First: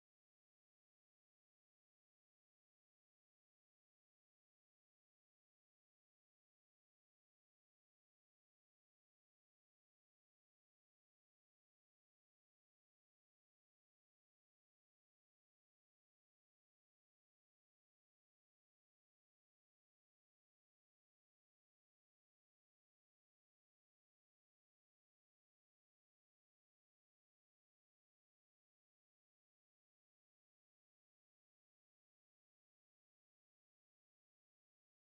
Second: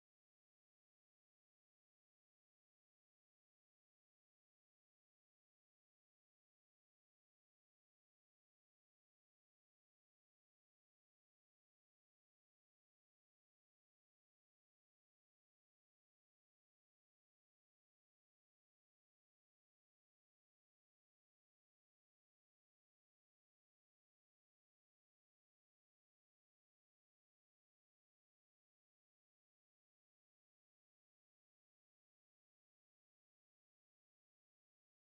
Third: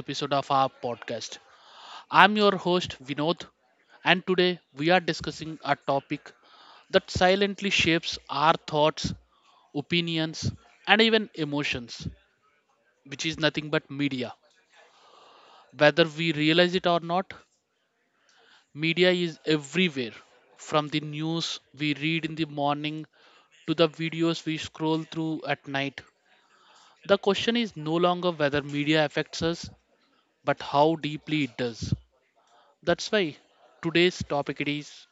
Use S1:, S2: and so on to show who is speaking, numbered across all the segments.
S1: episode of our podcast. I'm your host, Vinod, and today we are discussing a topic that silently shapes our thoughts, opinions, and even emotions, which is nothing but media. Whether we realize it or not, media is everywhere from the news we read in the morning to the videos we scroll through at night. The question is no longer whether media affects us, but how deeply it does. That's why today's topic it is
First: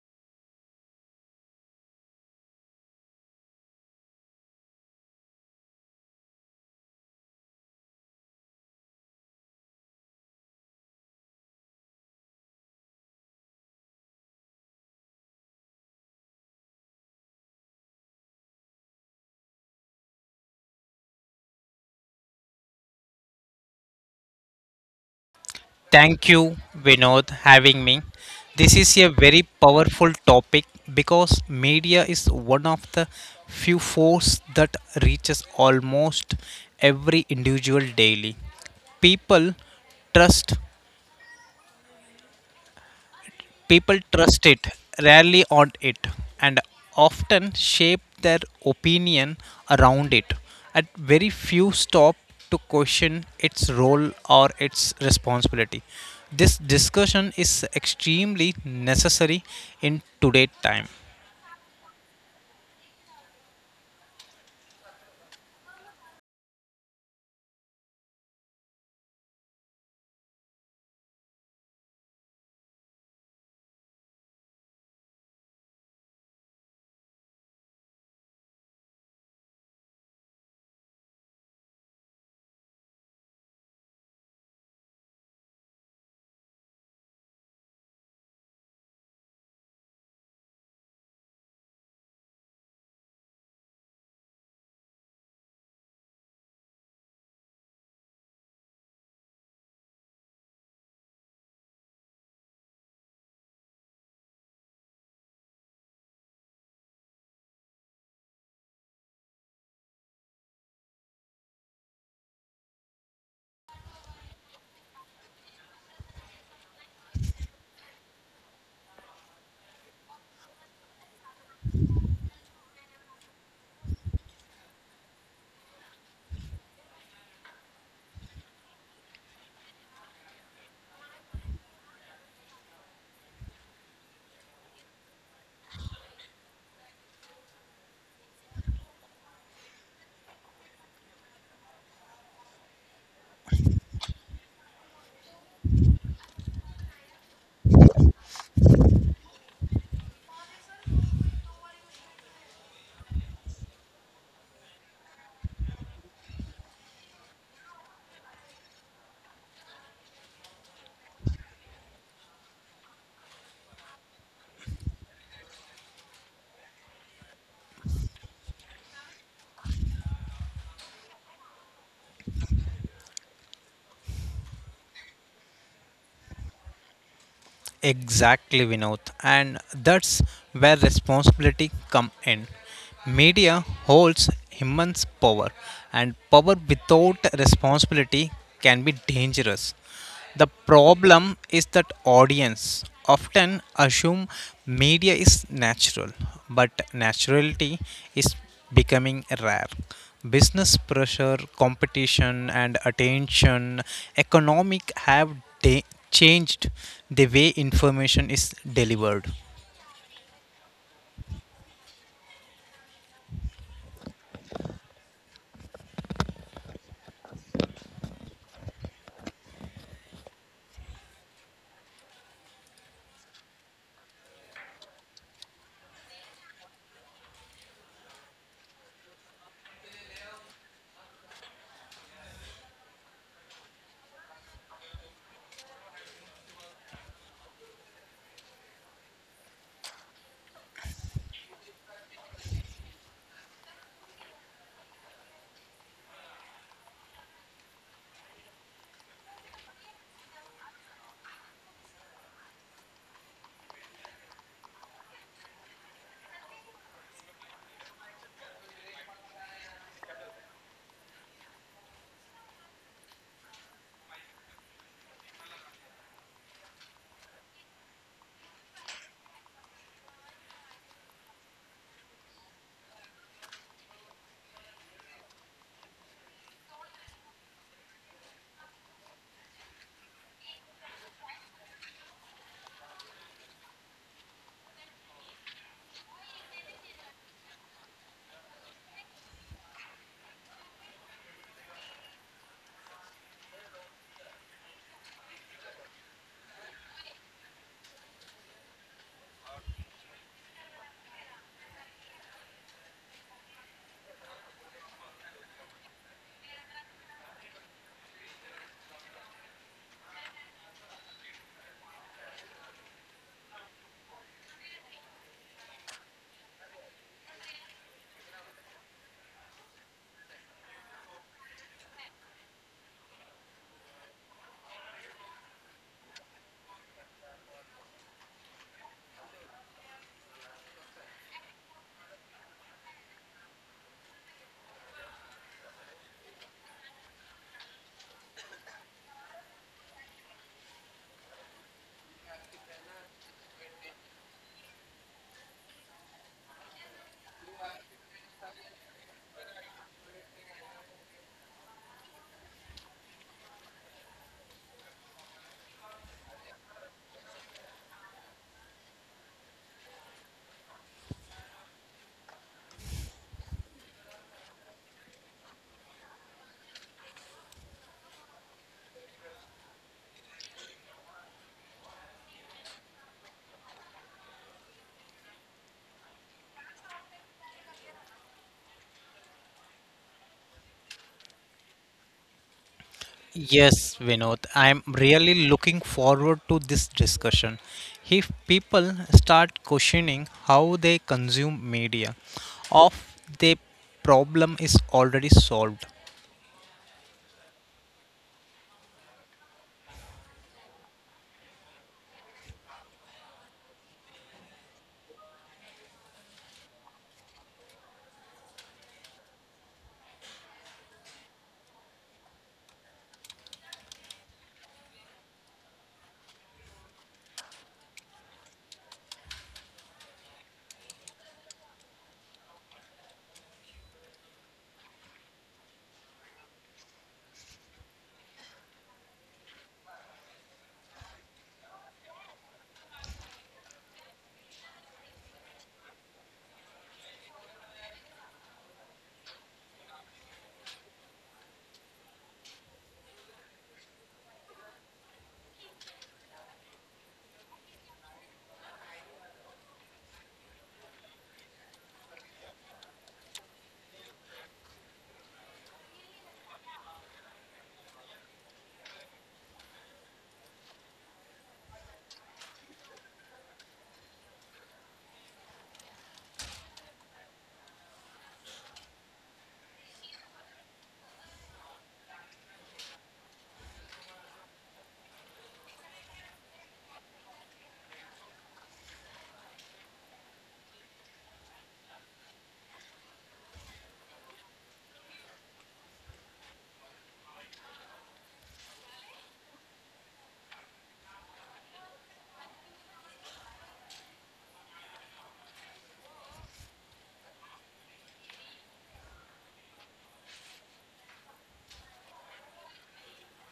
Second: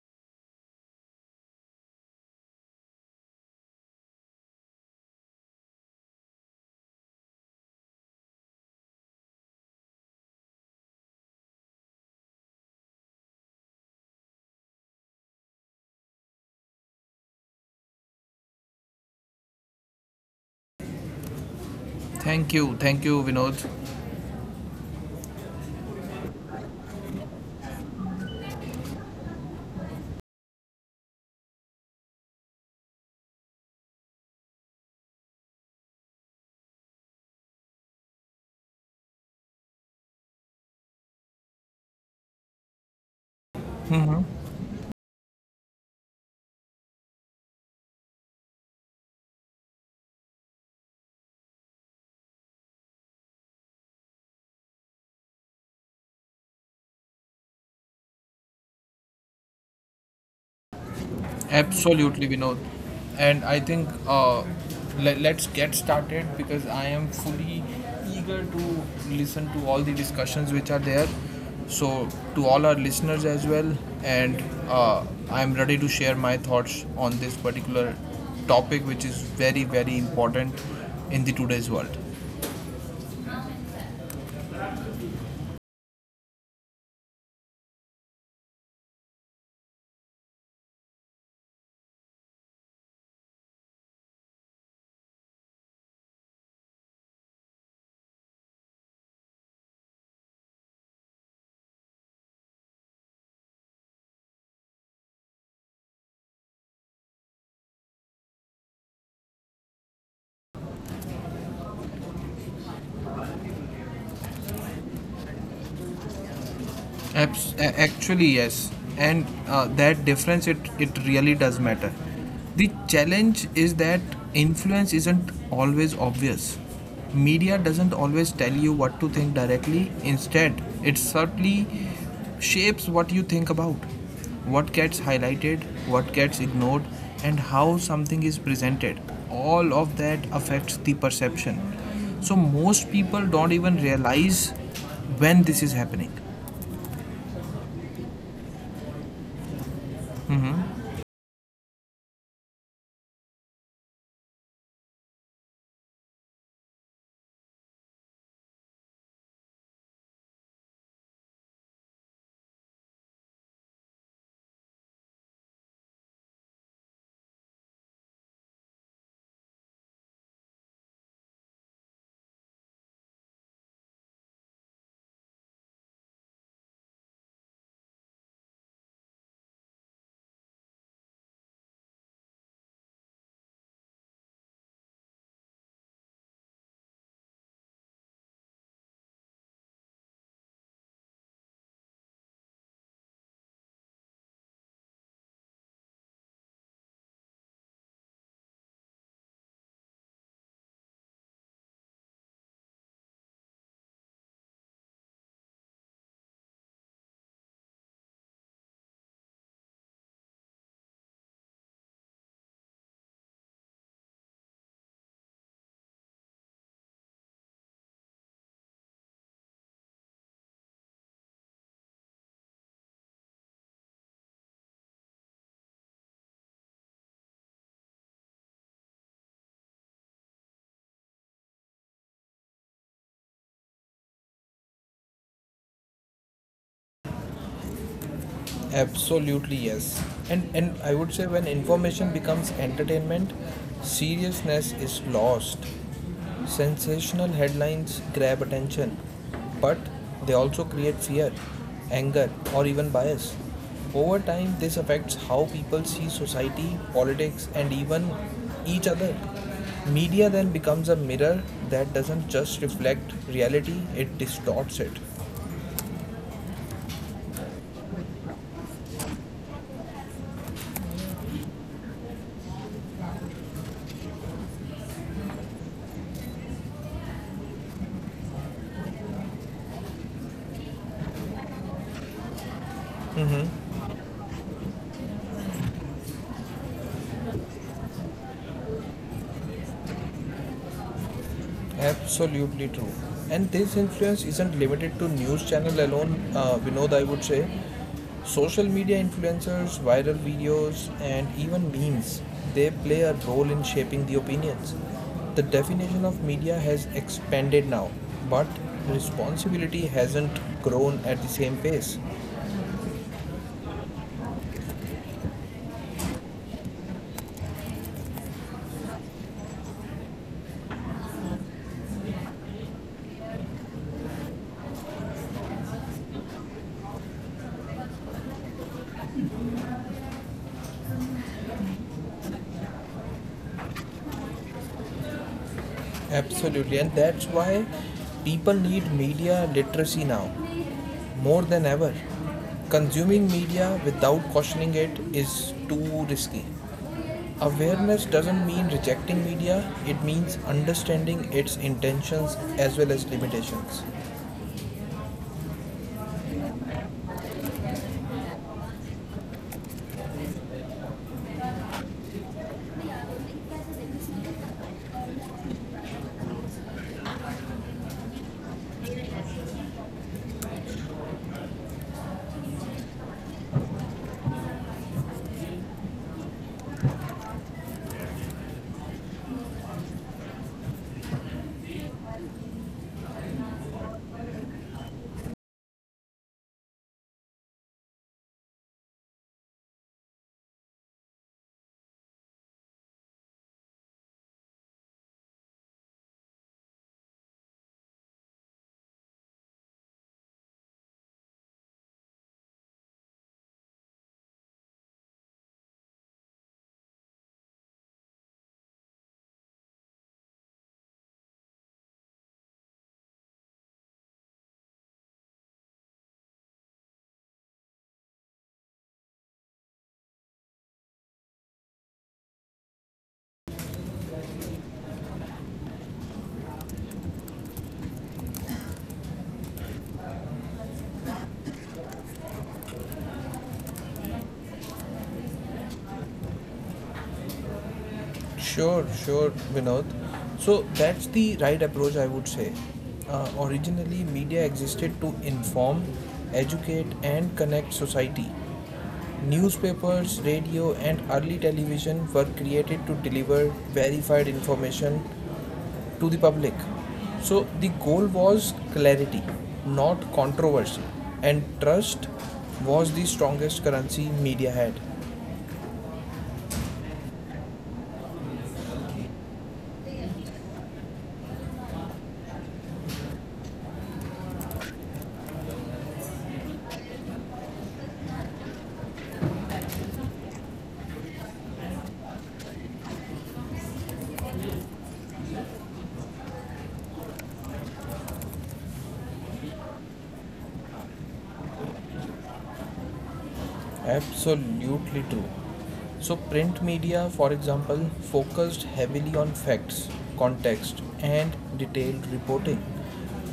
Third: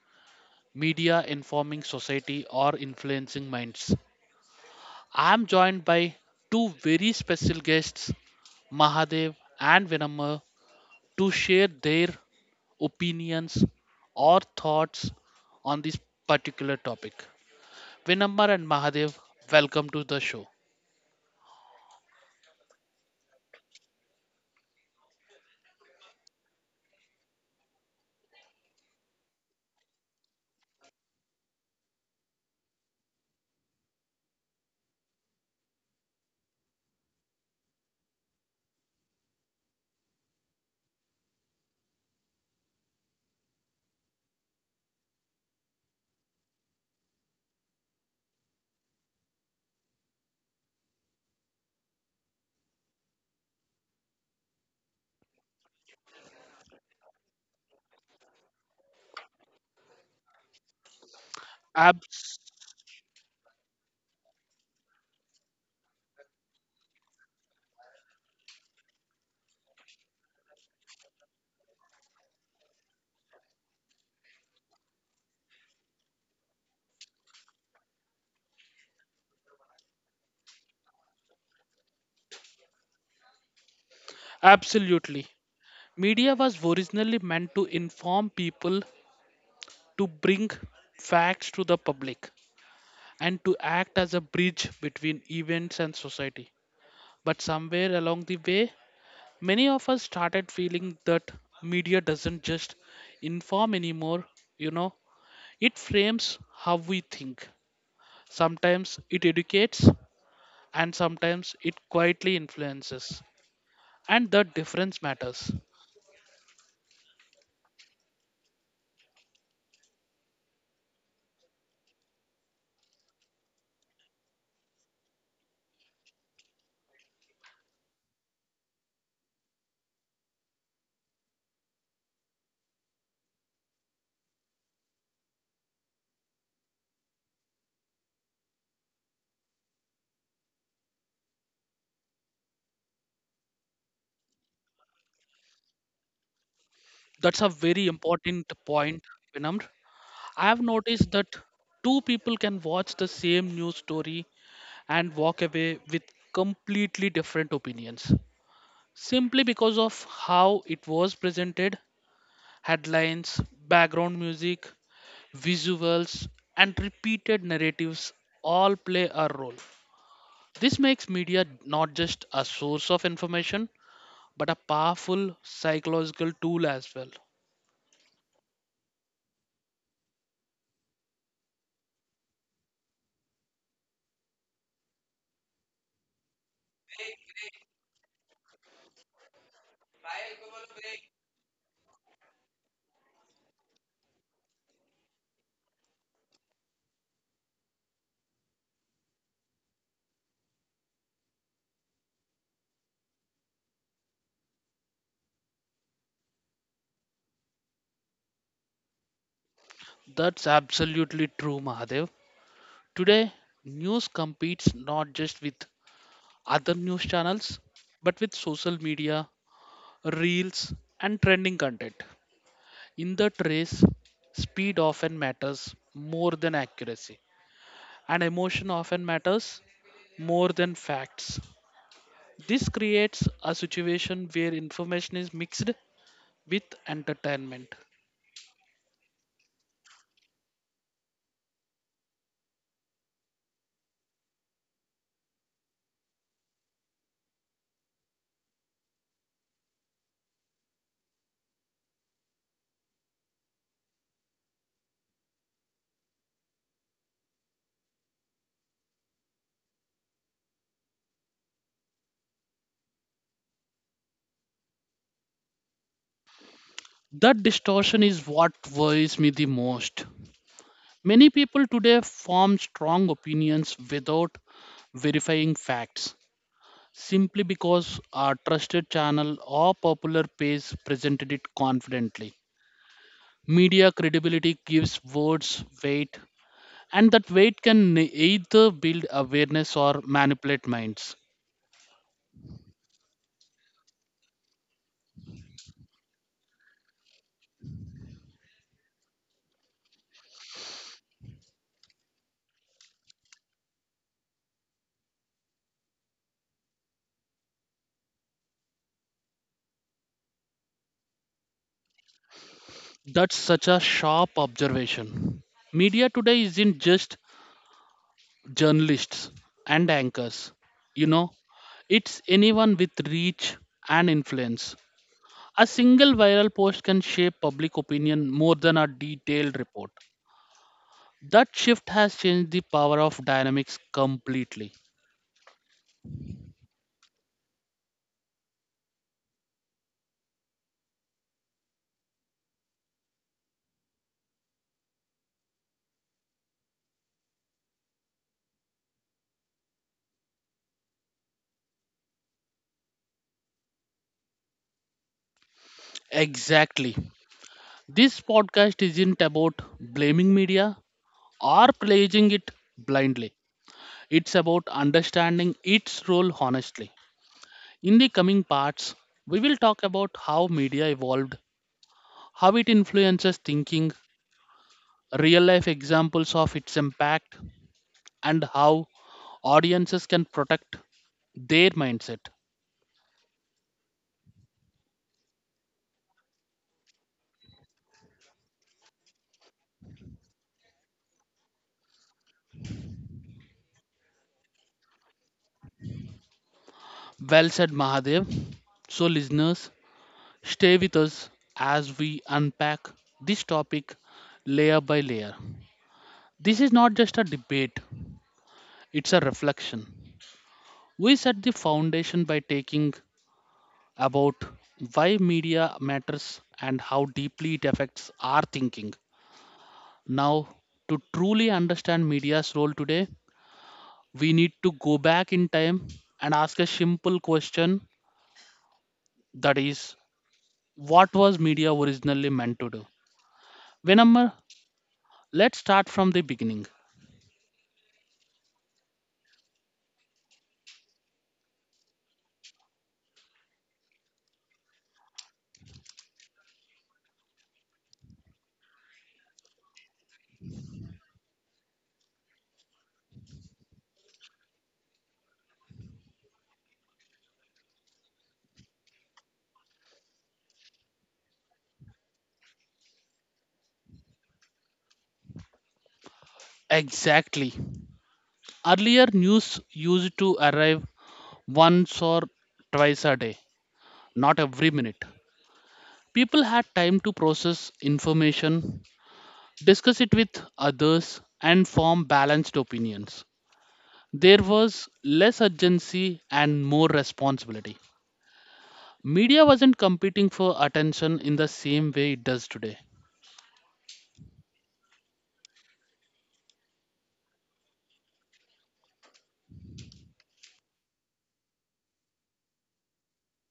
S1: media informing society or influencing minds. I'm joined by two very special guests, Mahadev and Vinamma, to share their opinions or thoughts on this particular topic. Vinamma and Mahadev, welcome to the show.
S2: Thank you, Vinod.
S3: Thank you, Vinod, having me. This is a very powerful topic because media is one of the few force that reaches almost every individual daily. People trust People
S2: Hmm.
S3: trust it, rarely on it, and often shape their opinion around it. At very few stop to question its role or its responsibility. This discussion is extremely necessary in today's time.
S1: Abs-
S2: Absolutely, Vinod. And I think let's get started because I am fully eager to listen to all the discussions which are there. So, to all our listeners as well, and I'm ready to share my thoughts on this particular topic, which is very, very important in the today's world.
S1: Absolutely. Media was originally meant to inform people to bring facts to the public and to act as a bridge between events and society. But somewhere along the way, many of us started feeling that media doesn't just inform anymore, you know, it frames how we think. Sometimes it educates, and sometimes it quietly influences. And the difference matters.
S2: Actually, yes, and that difference it really does matter. The challenge is that influence isn't always obvious. Media doesn't always tell you what to think directly. Instead, it subtly shapes what you think about, what gets highlighted, what gets ignored, and how something is presented. All of that affects the perception. So most people don't even realize when this is happening.
S1: That's a very important point, Vinamr. I've noticed that two people can watch the same news story and walk away with completely different opinions simply because of how it was presented, headlines, background music, visuals, and repeated narratives all play a role. This makes media not just a source of information but a powerful psychological tool as well.
S3: Exactly, Vinod. And that's where responsibility come in. Media holds immense power, and power without responsibility can be dangerous. The problem is that audience often assume media is natural, but naturality is becoming rare. Business pressure, competition, and attention economic have de- changed the way information is delivered.
S1: That's absolutely true, Mahadev. Today, news competes not just with other news channels, but with social media, reels, and trending content. In that race, speed often matters more than accuracy, and emotion often matters more than facts. This creates a situation where information is mixed with entertainment.
S2: Absolutely, yes. And I would say when information becomes entertainment, seriousness is lost. Sensational headlines grab attention, but they also create fear, anger, or even bias. Over time, this affects how people see society, politics, and even each other. Media then becomes a mirror that doesn't just reflect reality, it distorts it.
S1: That distortion is what worries me the most. Many people today form strong opinions without verifying facts simply because a trusted channel or popular page presented it confidently. Media credibility gives words weight, and that weight can either build awareness or manipulate minds.
S2: Absolutely true. And this influence isn't limited to news channel alone. Vinod, I would say, social media influencers, viral videos, and even memes they play a role in shaping the opinions. The definition of media has expanded now, but responsibility hasn't grown at the same pace.
S1: That's such a sharp observation. Media today isn't just journalists and anchors, you know, it's anyone with reach and influence. A single viral post can shape public opinion more than a detailed report. That shift has changed the power of dynamics completely.
S2: Absolutely, and that's why people need media literacy now more than ever. Consuming media without questioning it is too risky. Awareness doesn't mean rejecting media, it means understanding its intentions as well as limitations.
S1: Exactly. This podcast isn't about blaming media or praising it blindly. It's about understanding its role honestly. In the coming parts, we will talk about how media evolved, how it influences thinking, real life examples of its impact, and how audiences can protect their mindset.
S3: Yes, Vinod, I'm really looking forward to this discussion. If people start questioning how they consume media, of the problem is already solved.
S1: Well said, Mahadev. So, listeners, stay with us as we unpack this topic layer by layer. This is not just a debate, it's a reflection. We set the foundation by taking about why media matters and how deeply it affects our thinking. Now, to truly understand media's role today, we need to go back in time and ask a simple question that is, what was media originally meant to do? Venamma, let's start from the beginning.
S2: Sure, sure, Vinod. So that's the right approach, I would say. Originally, media existed to inform, educate, and connect society. Newspapers, radio, and early television were created to deliver verified information to the public. So the goal was clarity, not controversy, and trust was the strongest currency media had.
S1: Exactly. Earlier, news used to arrive once or twice a day, not every minute. People had time to process information, discuss it with others, and form balanced opinions. There was less urgency and more responsibility. Media wasn't competing for attention in the same way it does today.
S2: Absolutely true. So, print media, for example, focused heavily on facts, context, and detailed reporting.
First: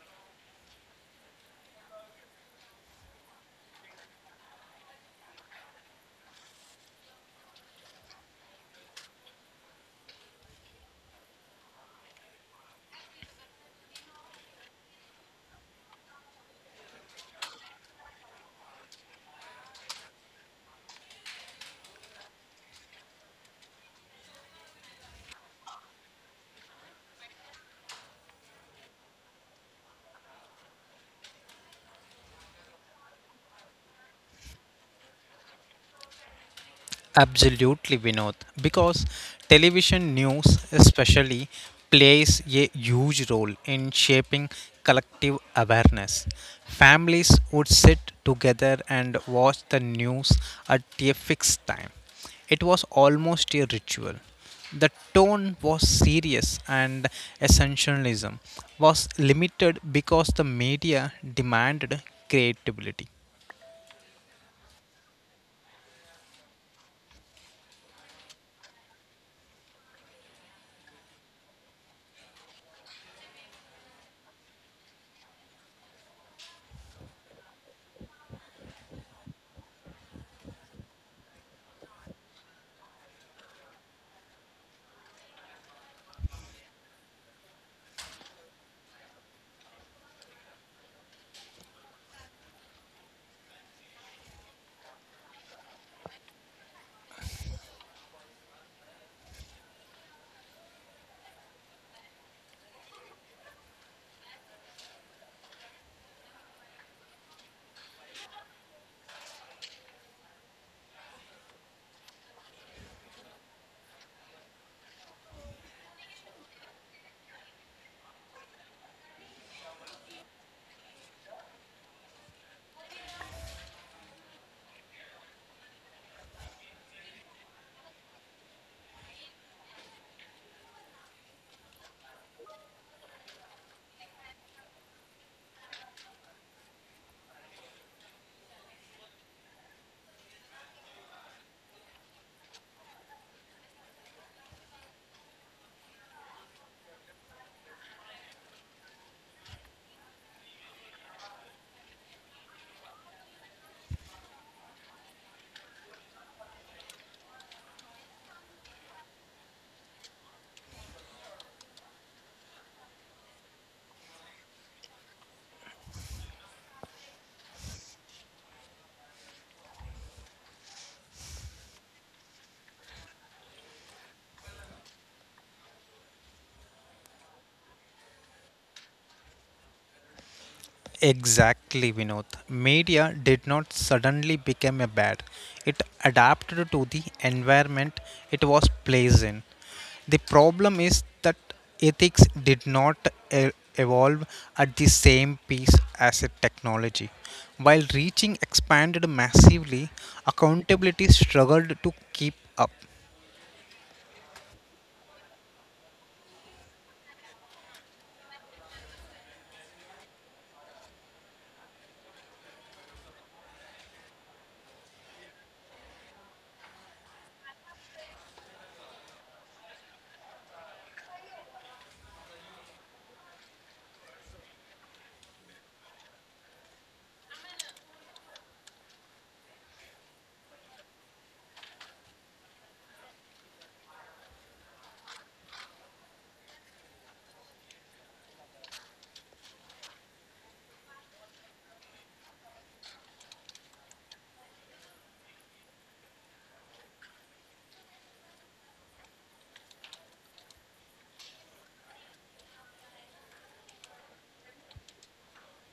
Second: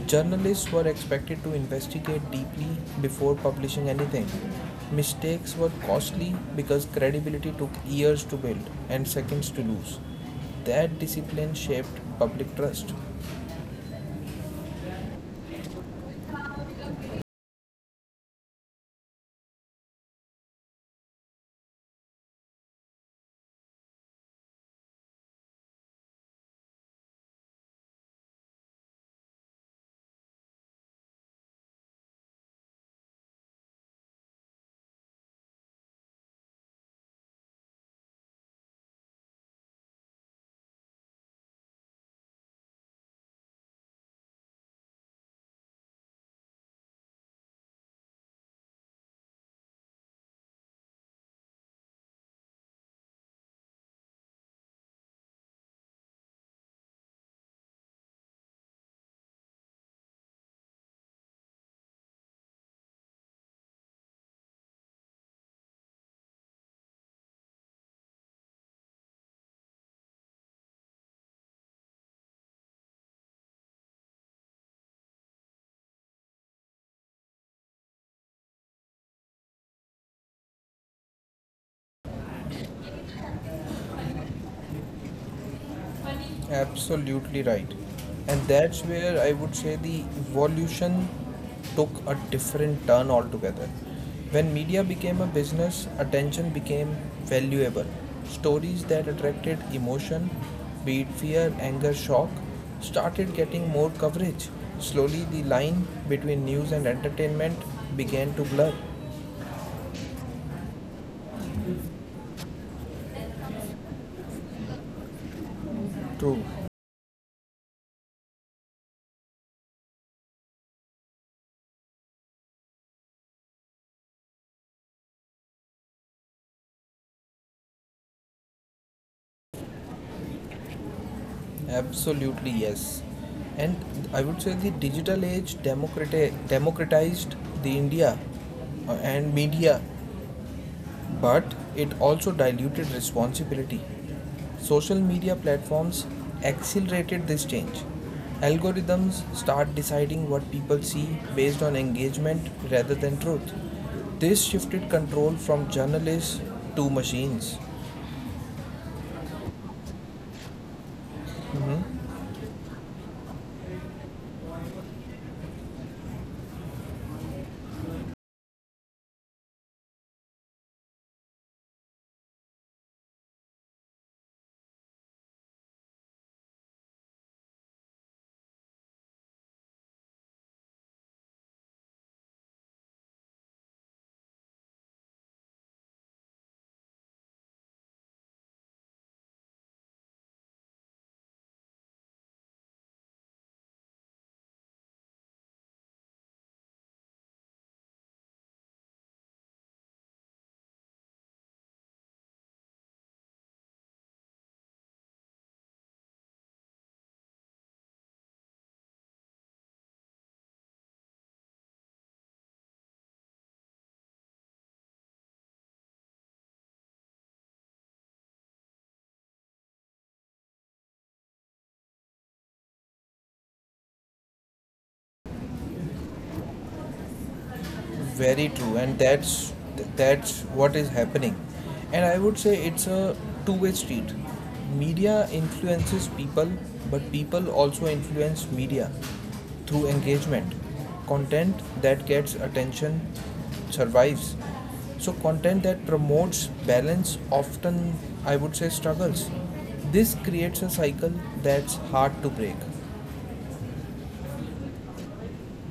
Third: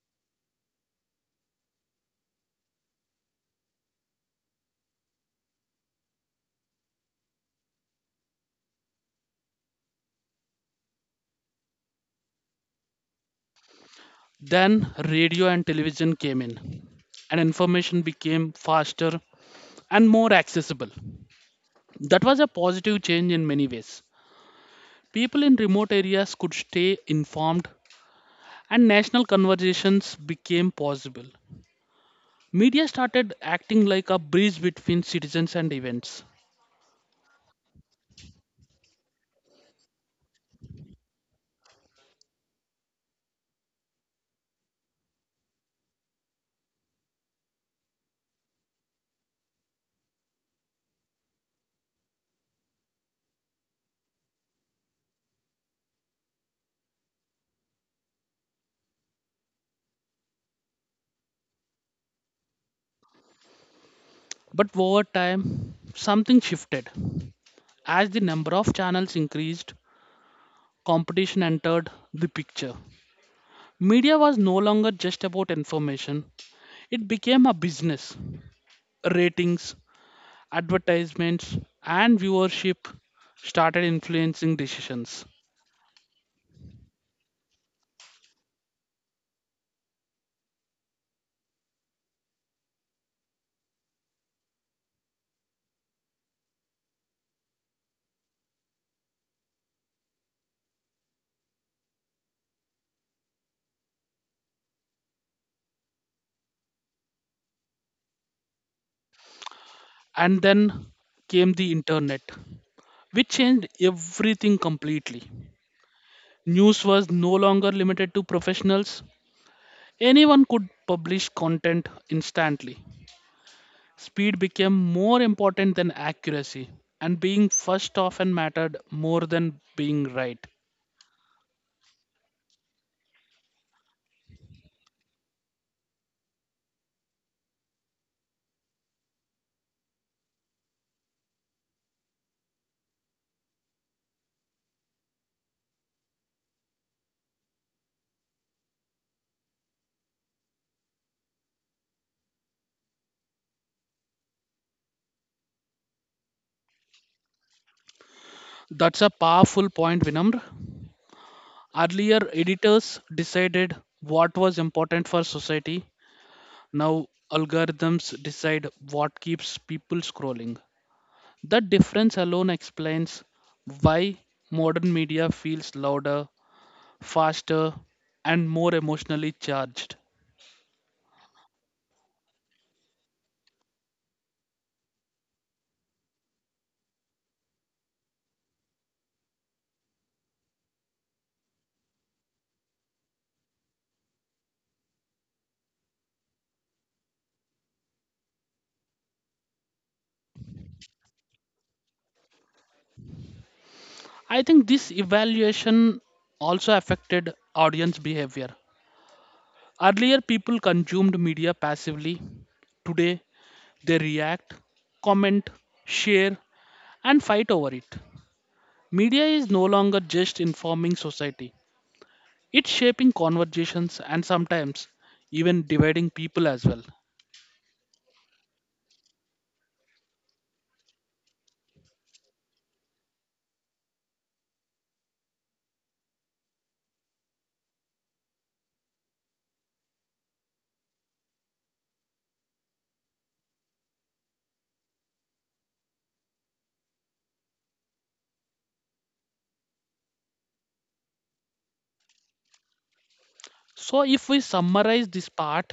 S2: Journalists were expected to investigate deeply before publishing anything. Mistakes were costly because credibility took years to build and seconds to lose. That discipline shaped public trust.
S1: Then radio and television came in, and information became faster and more accessible. That was a positive change in many ways. People in remote areas could stay informed, and national conversations became possible. Media started acting like a bridge between citizens and events.
S3: Absolutely, Vinod. Because television news, especially, plays a huge role in shaping collective awareness. Families would sit together and watch the news at a fixed time. It was almost a ritual. The tone was serious and essentialism was limited because the media demanded creativity.
S1: But over time, something shifted. As the number of channels increased, competition entered the picture. Media was no longer just about information, it became a business. Ratings, advertisements, and viewership started influencing decisions.
S2: Absolutely right. And that's where I would say the evolution took a different turn altogether. When media became a business, attention became valuable. Stories that attracted emotion, be it fear, anger, shock, started getting more coverage. Slowly, the line between news and entertainment began to blur.
S1: And then came the internet, which changed everything completely.
S2: True.
S1: News was no longer limited to professionals, anyone could publish content instantly. Speed became more important than accuracy, and being first often mattered more than being right.
S2: Absolutely, yes. And I would say the digital age democratized the India and media, but it also diluted responsibility. Social media platforms accelerated this change. Algorithms start deciding what people see based on engagement rather than truth. This shifted control from journalists to machines.
S1: That's a powerful point, Vinamr. Earlier, editors decided what was important for society. Now, algorithms decide what keeps people scrolling. That difference alone explains why modern media feels louder, faster, and more emotionally charged.
S3: Exactly, Vinod. Media did not suddenly become a bad. It adapted to the environment it was placed in. The problem is that ethics did not evolve at the same pace as a technology. While reaching expanded massively, accountability struggled to keep up.
S1: I think this evaluation also affected audience behavior. Earlier, people consumed media passively. Today, they react, comment, share, and fight over it. Media is no longer just informing society, it's shaping conversations and sometimes even dividing people as well.
S2: Very true, and that's what is happening. And I would say it's a two-way street. Media influences people, but people also influence media through engagement. Content that gets attention survives, so content that promotes balance often, I would say, struggles. This creates a cycle that's hard to break.
S1: So, if we summarize this part,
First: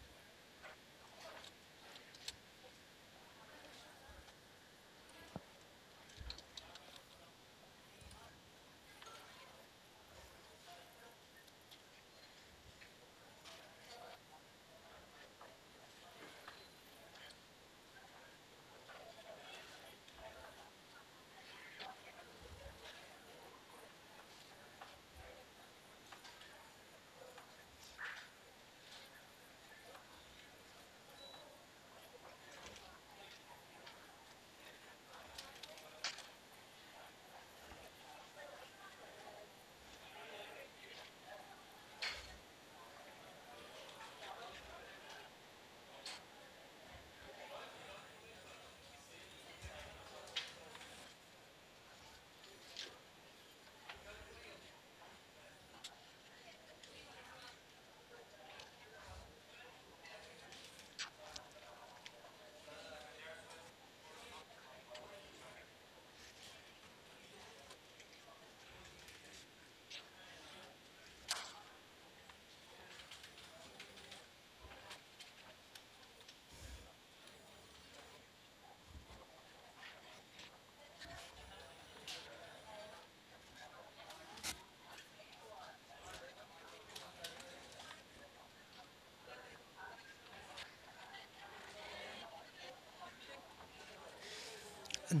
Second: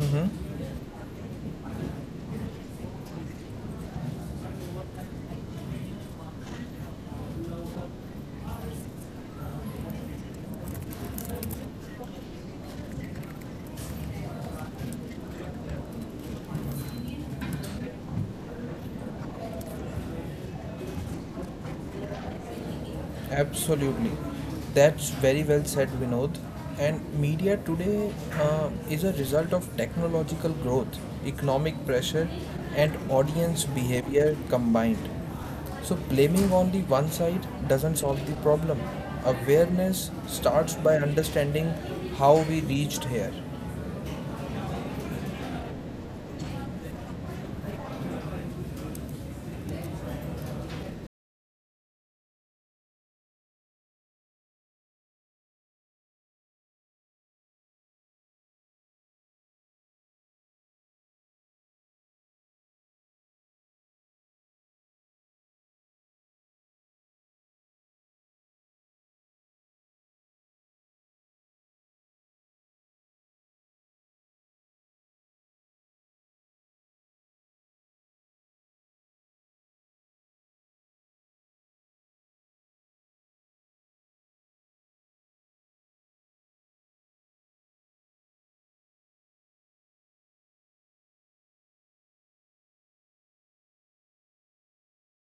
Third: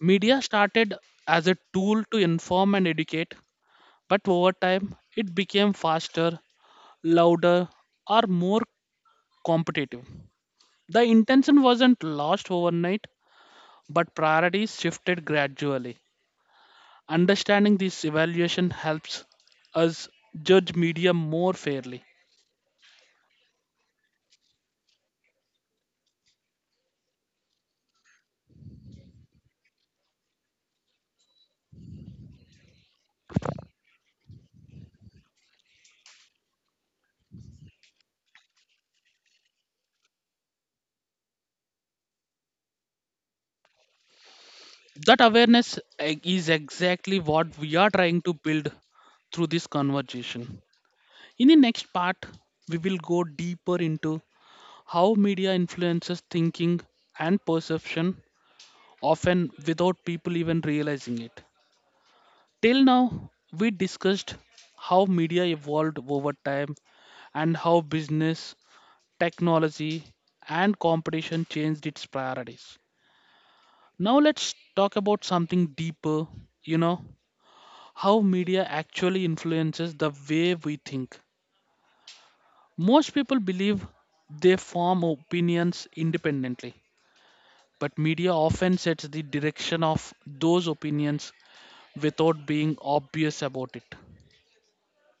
S1: media started as a tool to inform and educate, but over time it became faster, louder, or more competitive. The intention wasn't lost overnight, but priorities shifted gradually. Understanding this evaluation helps us judge media more fairly.
S2: Absolutely. That's very well said, Vinod. And media today is a result of technological growth, economic pressure, and audience behavior combined. So, blaming only one side doesn't solve the problem. Awareness starts by understanding how we reached here.
S1: That awareness is exactly what we are trying to build through this conversation. In the next part, we will go deeper into how media influences thinking and perception, often without people even realizing it. Till now, we discussed how media evolved over time and how business, technology, and competition changed its priorities. Now, let's talk about something deeper you know, how media actually influences the way we think. Most people believe they form opinions independently, but media often sets the direction of those opinions without being obvious about it.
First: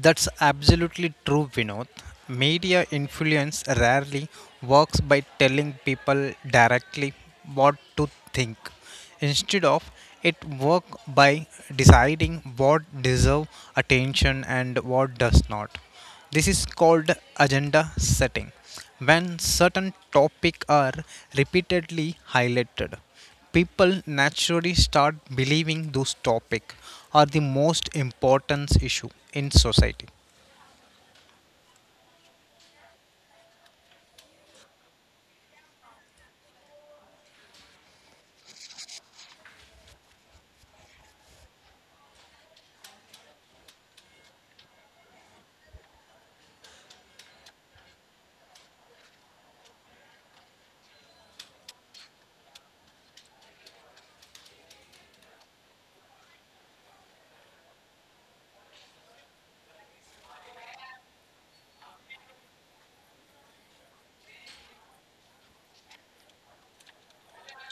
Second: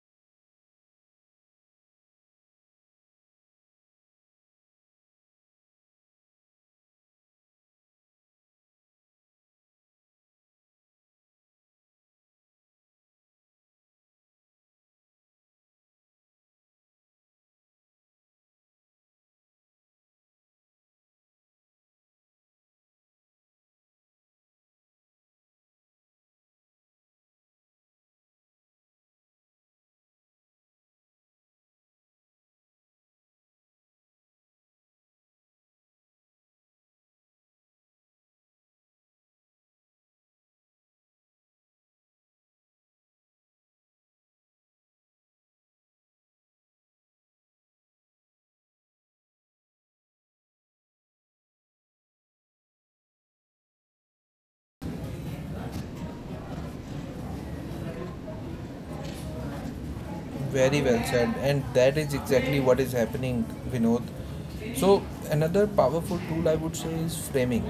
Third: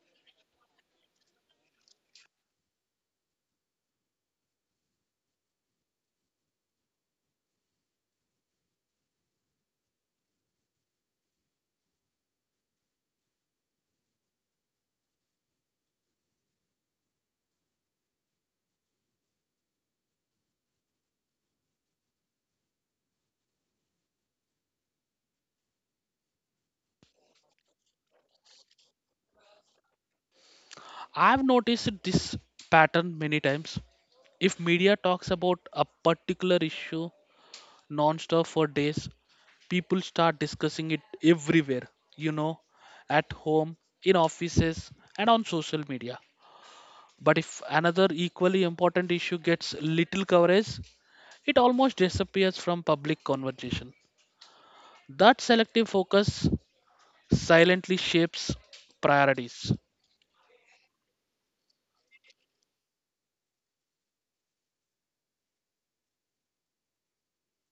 S3: That's absolutely true, Vinod. Media influence rarely works by telling people directly what to think. Instead of it work by deciding what deserve attention and what does not. This is called agenda setting when certain topics are repeatedly highlighted, people naturally start believing those topics are the most important issue in society.
S1: I've noticed this pattern many times. If media talks about a particular issue non-stop for days, people start discussing it everywhere, you know, at home, in offices, and on social media. But if another equally important issue gets little coverage, it almost disappears from public conversation. That selective focus silently shapes priorities.
S2: Very well said, and that is exactly what is happening, Vinod. So another powerful tool I would say is framing.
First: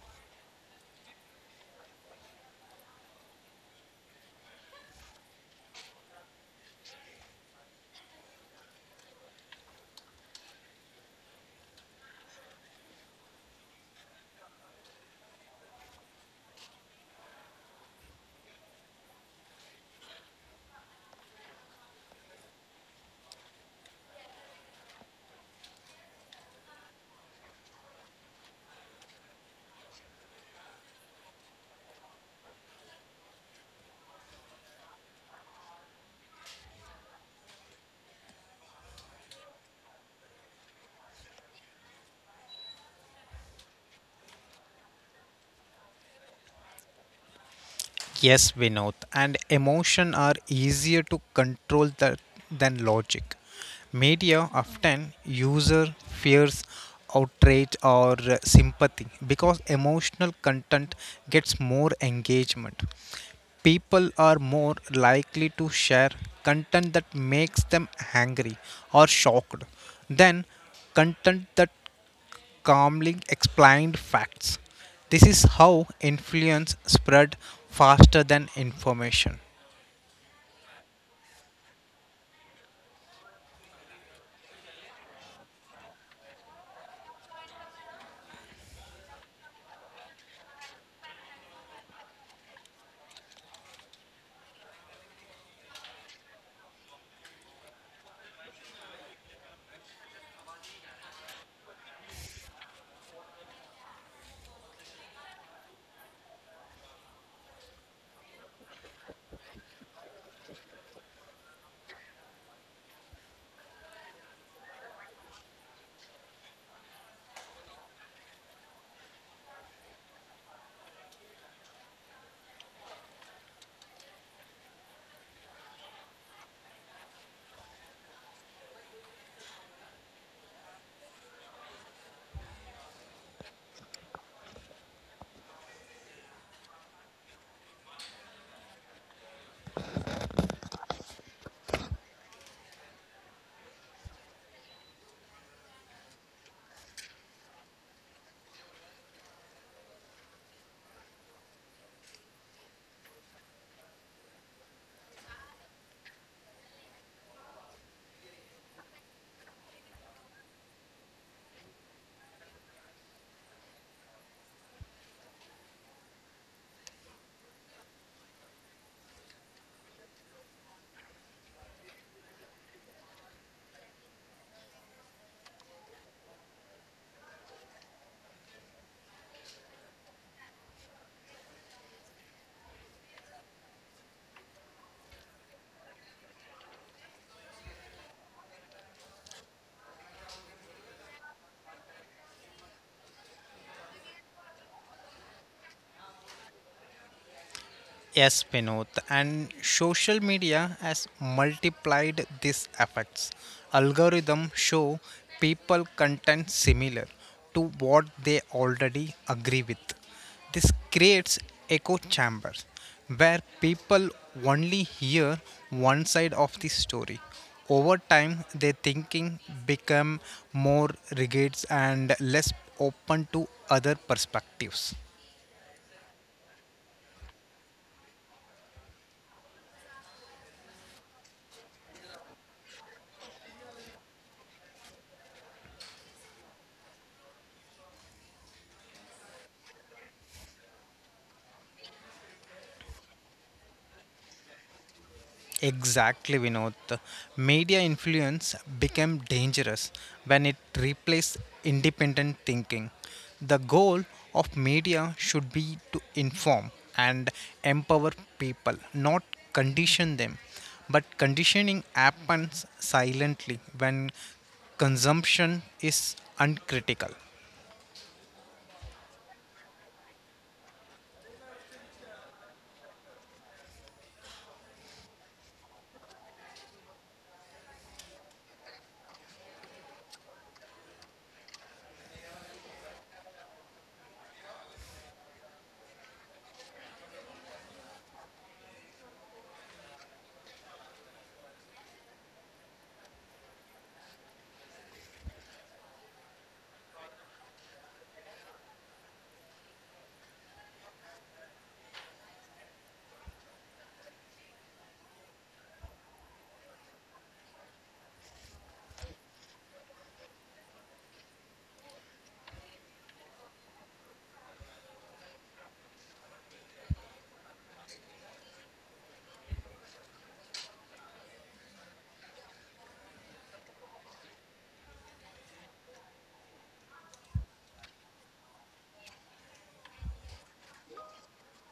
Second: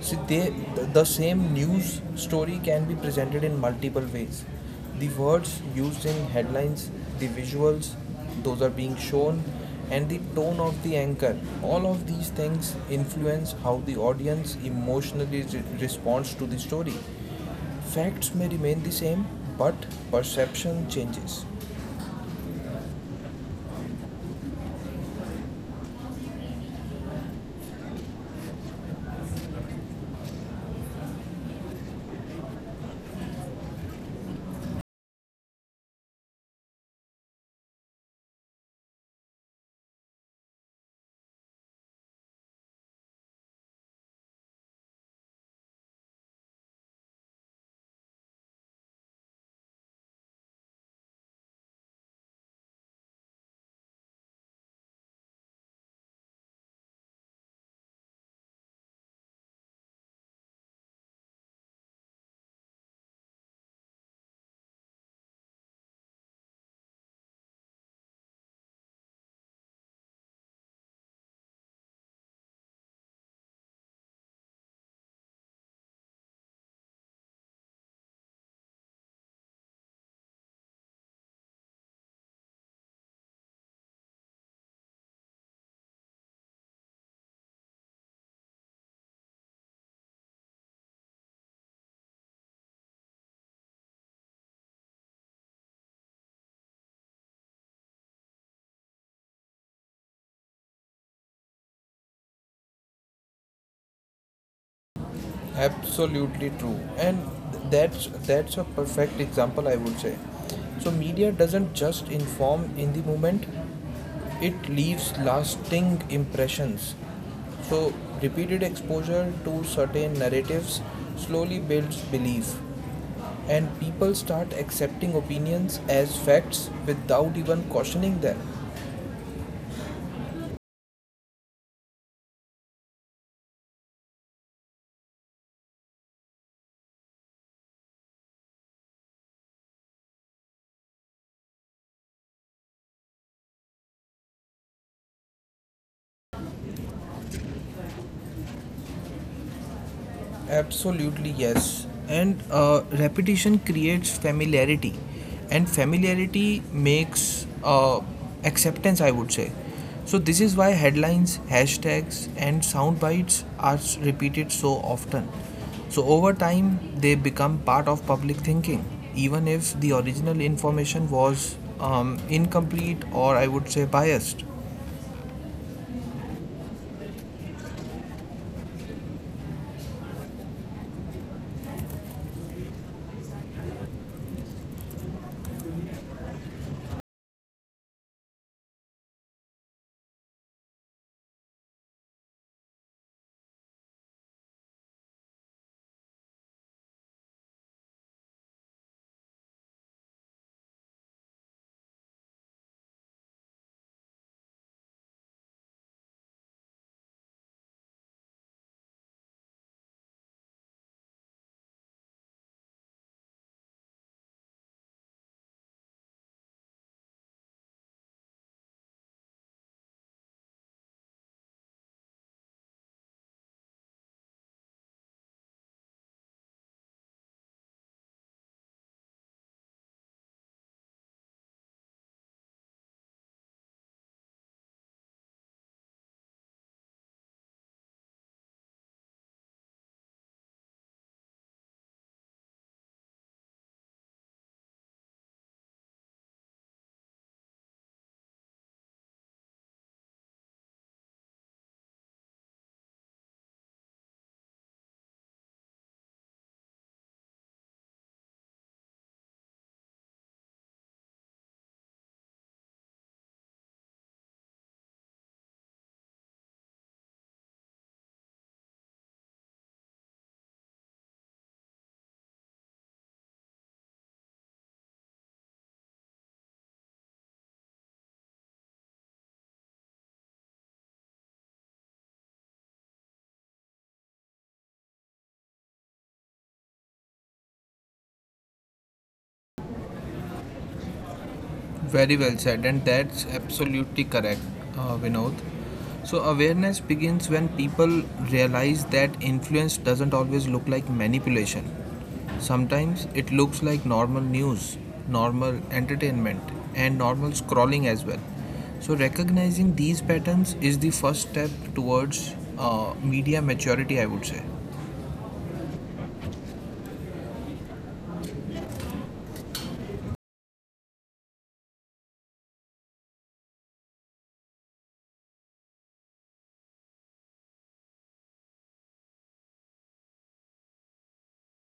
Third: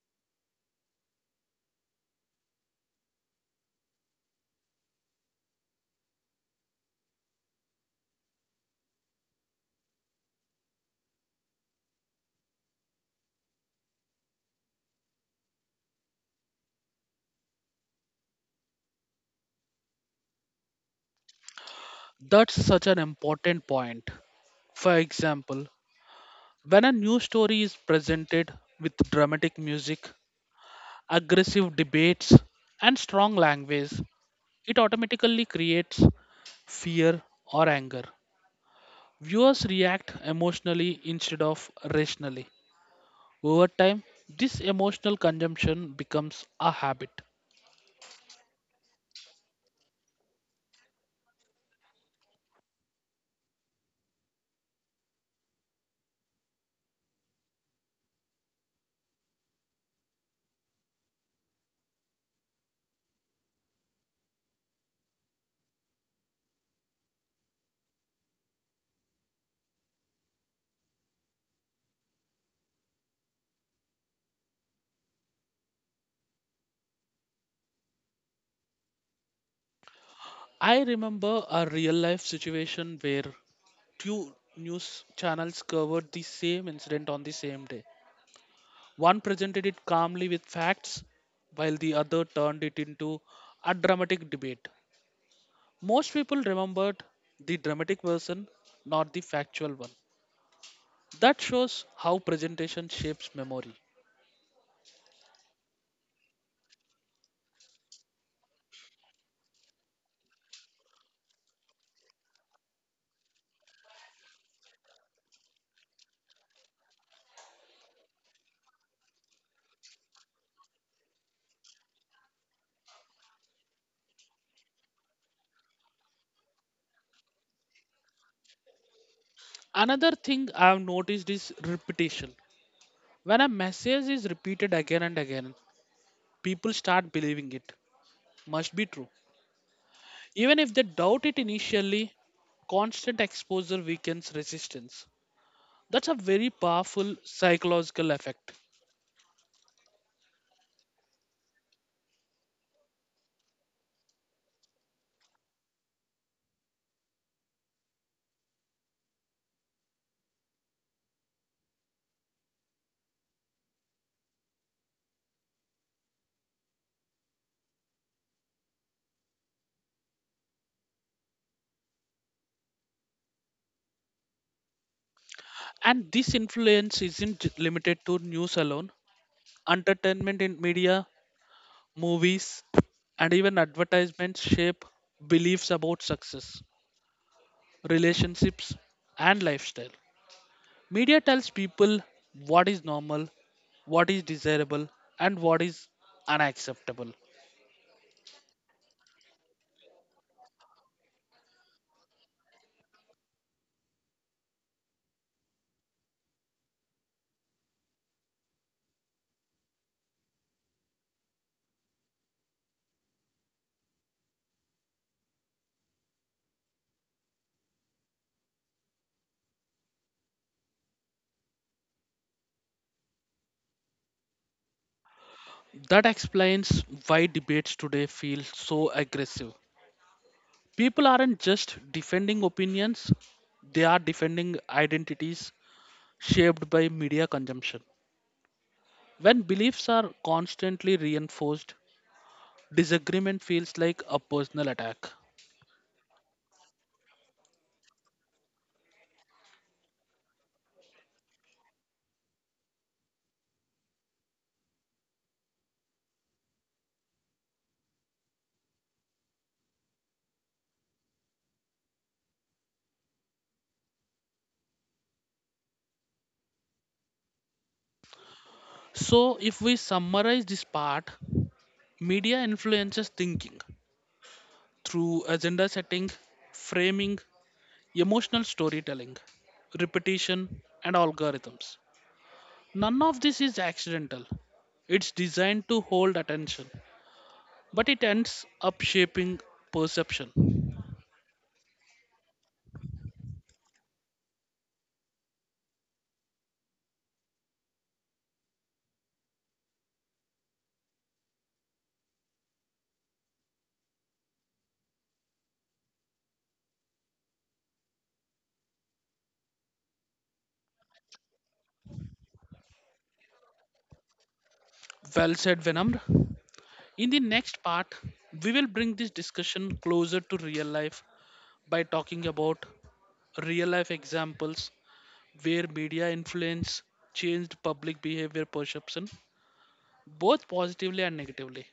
S2: See, the same news story can be presented in multiple ways. The words used in headlines, the visuals, those are being shown, and the tone of the anchor. All of these things influence how the audience emotionally responds to the story. Facts may remain the same, but perception changes.
S1: That's such an important point. For example, when a new story is presented with dramatic music, aggressive debates, and strong language, it automatically creates fear or anger. Viewers react emotionally instead of rationally. Over time, this emotional consumption becomes a habit.
S3: Yes, Vinod, and emotion are easier to control than logic. Media often user fears, outrage, or sympathy because emotional content gets more engagement. People are more likely to share content that makes them angry or shocked than content that calmly explained facts. This is how influence spread faster than information.
S1: I remember a real life situation where two news channels covered the same incident on the same day. One presented it calmly with facts, while the other turned it into a dramatic debate. Most people remembered the dramatic version, not the factual one. That shows how presentation shapes memory.
S2: Absolutely true, and that's a perfect example, I would say. So media doesn't just inform in the moment, it leaves lasting impressions. So repeated exposure to certain narratives slowly builds belief, and people start accepting opinions as facts without even cautioning them.
S1: Another thing I've noticed is repetition. When a message is repeated again and again, people start believing it must be true. Even if they doubt it initially, constant exposure weakens resistance. That's a very powerful psychological effect.
S2: Absolutely, yes. And repetition creates familiarity, and familiarity makes acceptance, I would say. So, this is why headlines, hashtags, and sound bites are repeated so often. So, over time, they become part of public thinking, even if the original information was incomplete or I would say biased.
S1: And this influence isn't limited to news alone. Entertainment in media, movies, and even advertisements shape beliefs about success, relationships, and lifestyle. Media tells people what is normal, what is desirable, and what is unacceptable.
S3: Yes, Vinod, and social media has multiplied these effects. Algorithms show people content similar to what they already agree with. This creates echo chambers where people only hear one side of the story. Over time, their thinking become more rigid and less open to other perspectives.
S1: That explains why debates today feel so aggressive. People aren't just defending opinions, they are defending identities shaped by media consumption. When beliefs are constantly reinforced, disagreement feels like a personal attack.
S3: Exactly, Vinod. The media influence became dangerous when it replaced independent thinking. The goal of media should be to inform and empower people, not condition them. But conditioning happens silently when consumption is uncritical.
S1: So, if we summarize this part, media influences thinking through agenda setting, framing, emotional storytelling, repetition, and algorithms. None of this is accidental. It's designed to hold attention, but it ends up shaping perception.
S2: Very well said, and that's absolutely correct, Vinod. So, awareness begins when people realize that influence doesn't always look like manipulation. Sometimes it looks like normal news, normal entertainment, and normal scrolling as well. So, recognizing these patterns is the first step towards media maturity, I would say.
S1: Well said, Venom. In the next part, we will bring this discussion closer to real life by talking about real life examples where media influence changed public behavior perception, both positively and negatively.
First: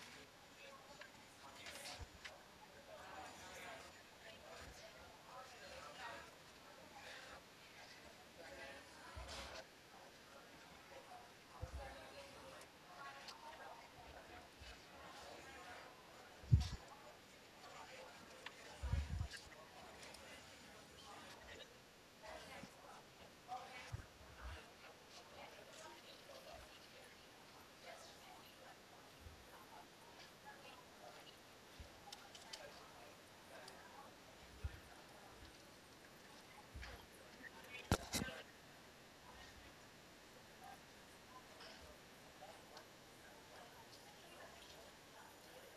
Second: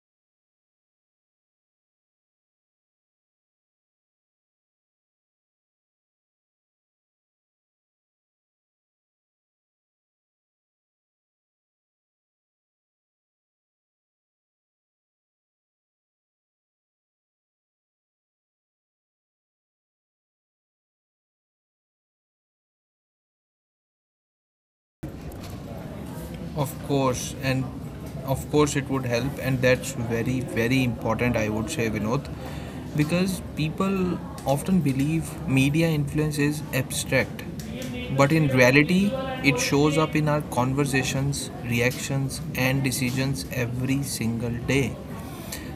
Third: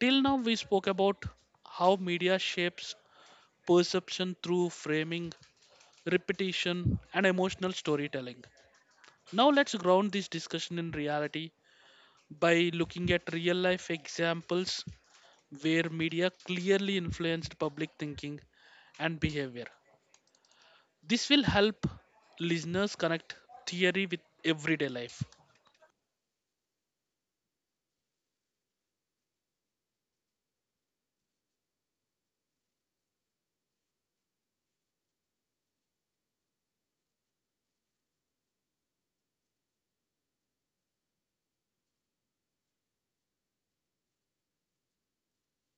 S1: Till now, we spoke about how media shapes perception through framing, repetition, and emotional storytelling. Now, let's ground this discussion in reality by looking at real life examples where media clearly influenced public thinking and behavior. This will help listeners connect theory with everyday life.
S2: Of course, and of course it would help, and that's very, very important, I would say, Vinod, because people often believe media influence is abstract, but in reality, it shows up in our conversations, reactions, and decisions every single day.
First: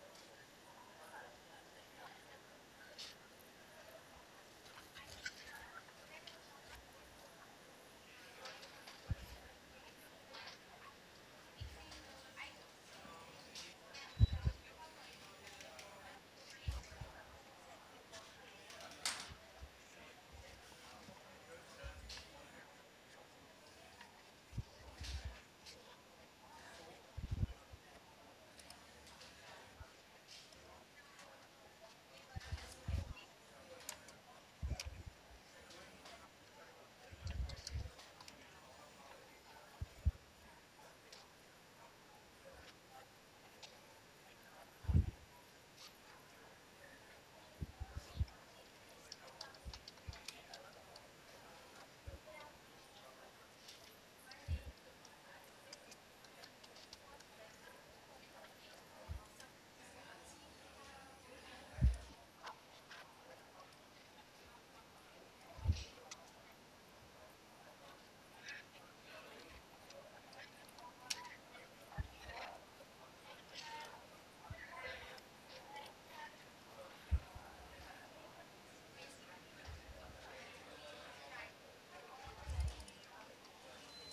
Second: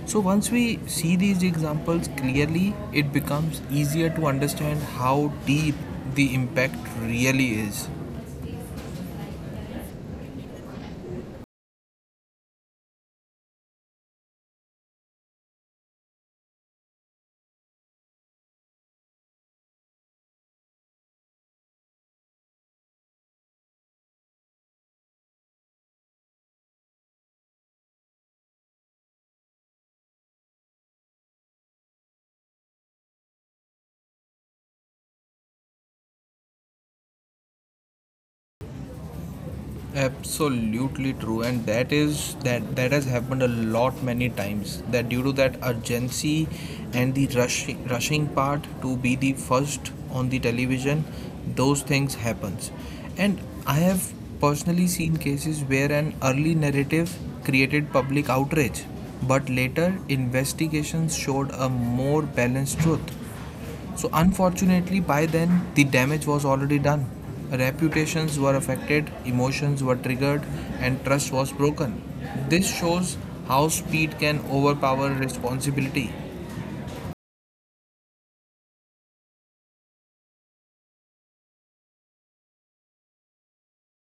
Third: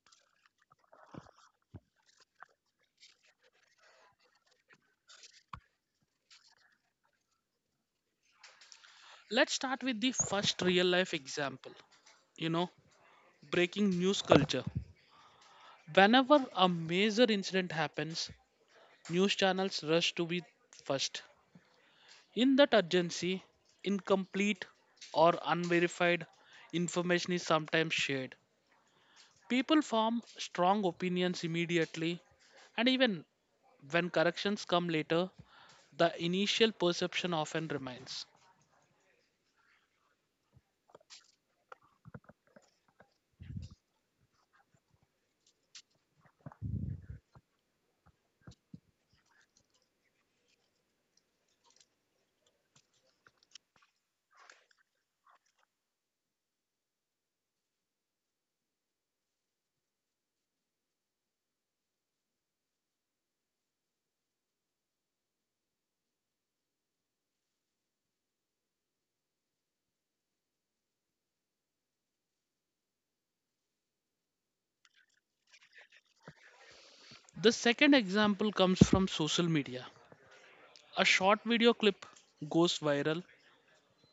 S2: So once we see these examples clearly, it becomes easier to understand how deep the impact really is.
S1: Let's start with the first real life example you know, breaking news culture. Whenever a major incident happens, news channels rush to be first. In that urgency, incomplete or unverified information is sometimes shared. People form strong opinions immediately, and even when corrections come later, the initial perception often remains.
S2: Absolutely true, and that is that that has happened a lot many times, that due to that urgency and the rushing part to be the first on the television, those things happens. And I have personally seen cases where an early narrative created public outrage, but later investigations showed a more balanced truth. So, unfortunately, by then the damage was already done. Reputations were affected, emotions were triggered, and trust was broken. This shows how speed can overpower responsibility.
S1: The second example comes from social media. A short video clip goes viral,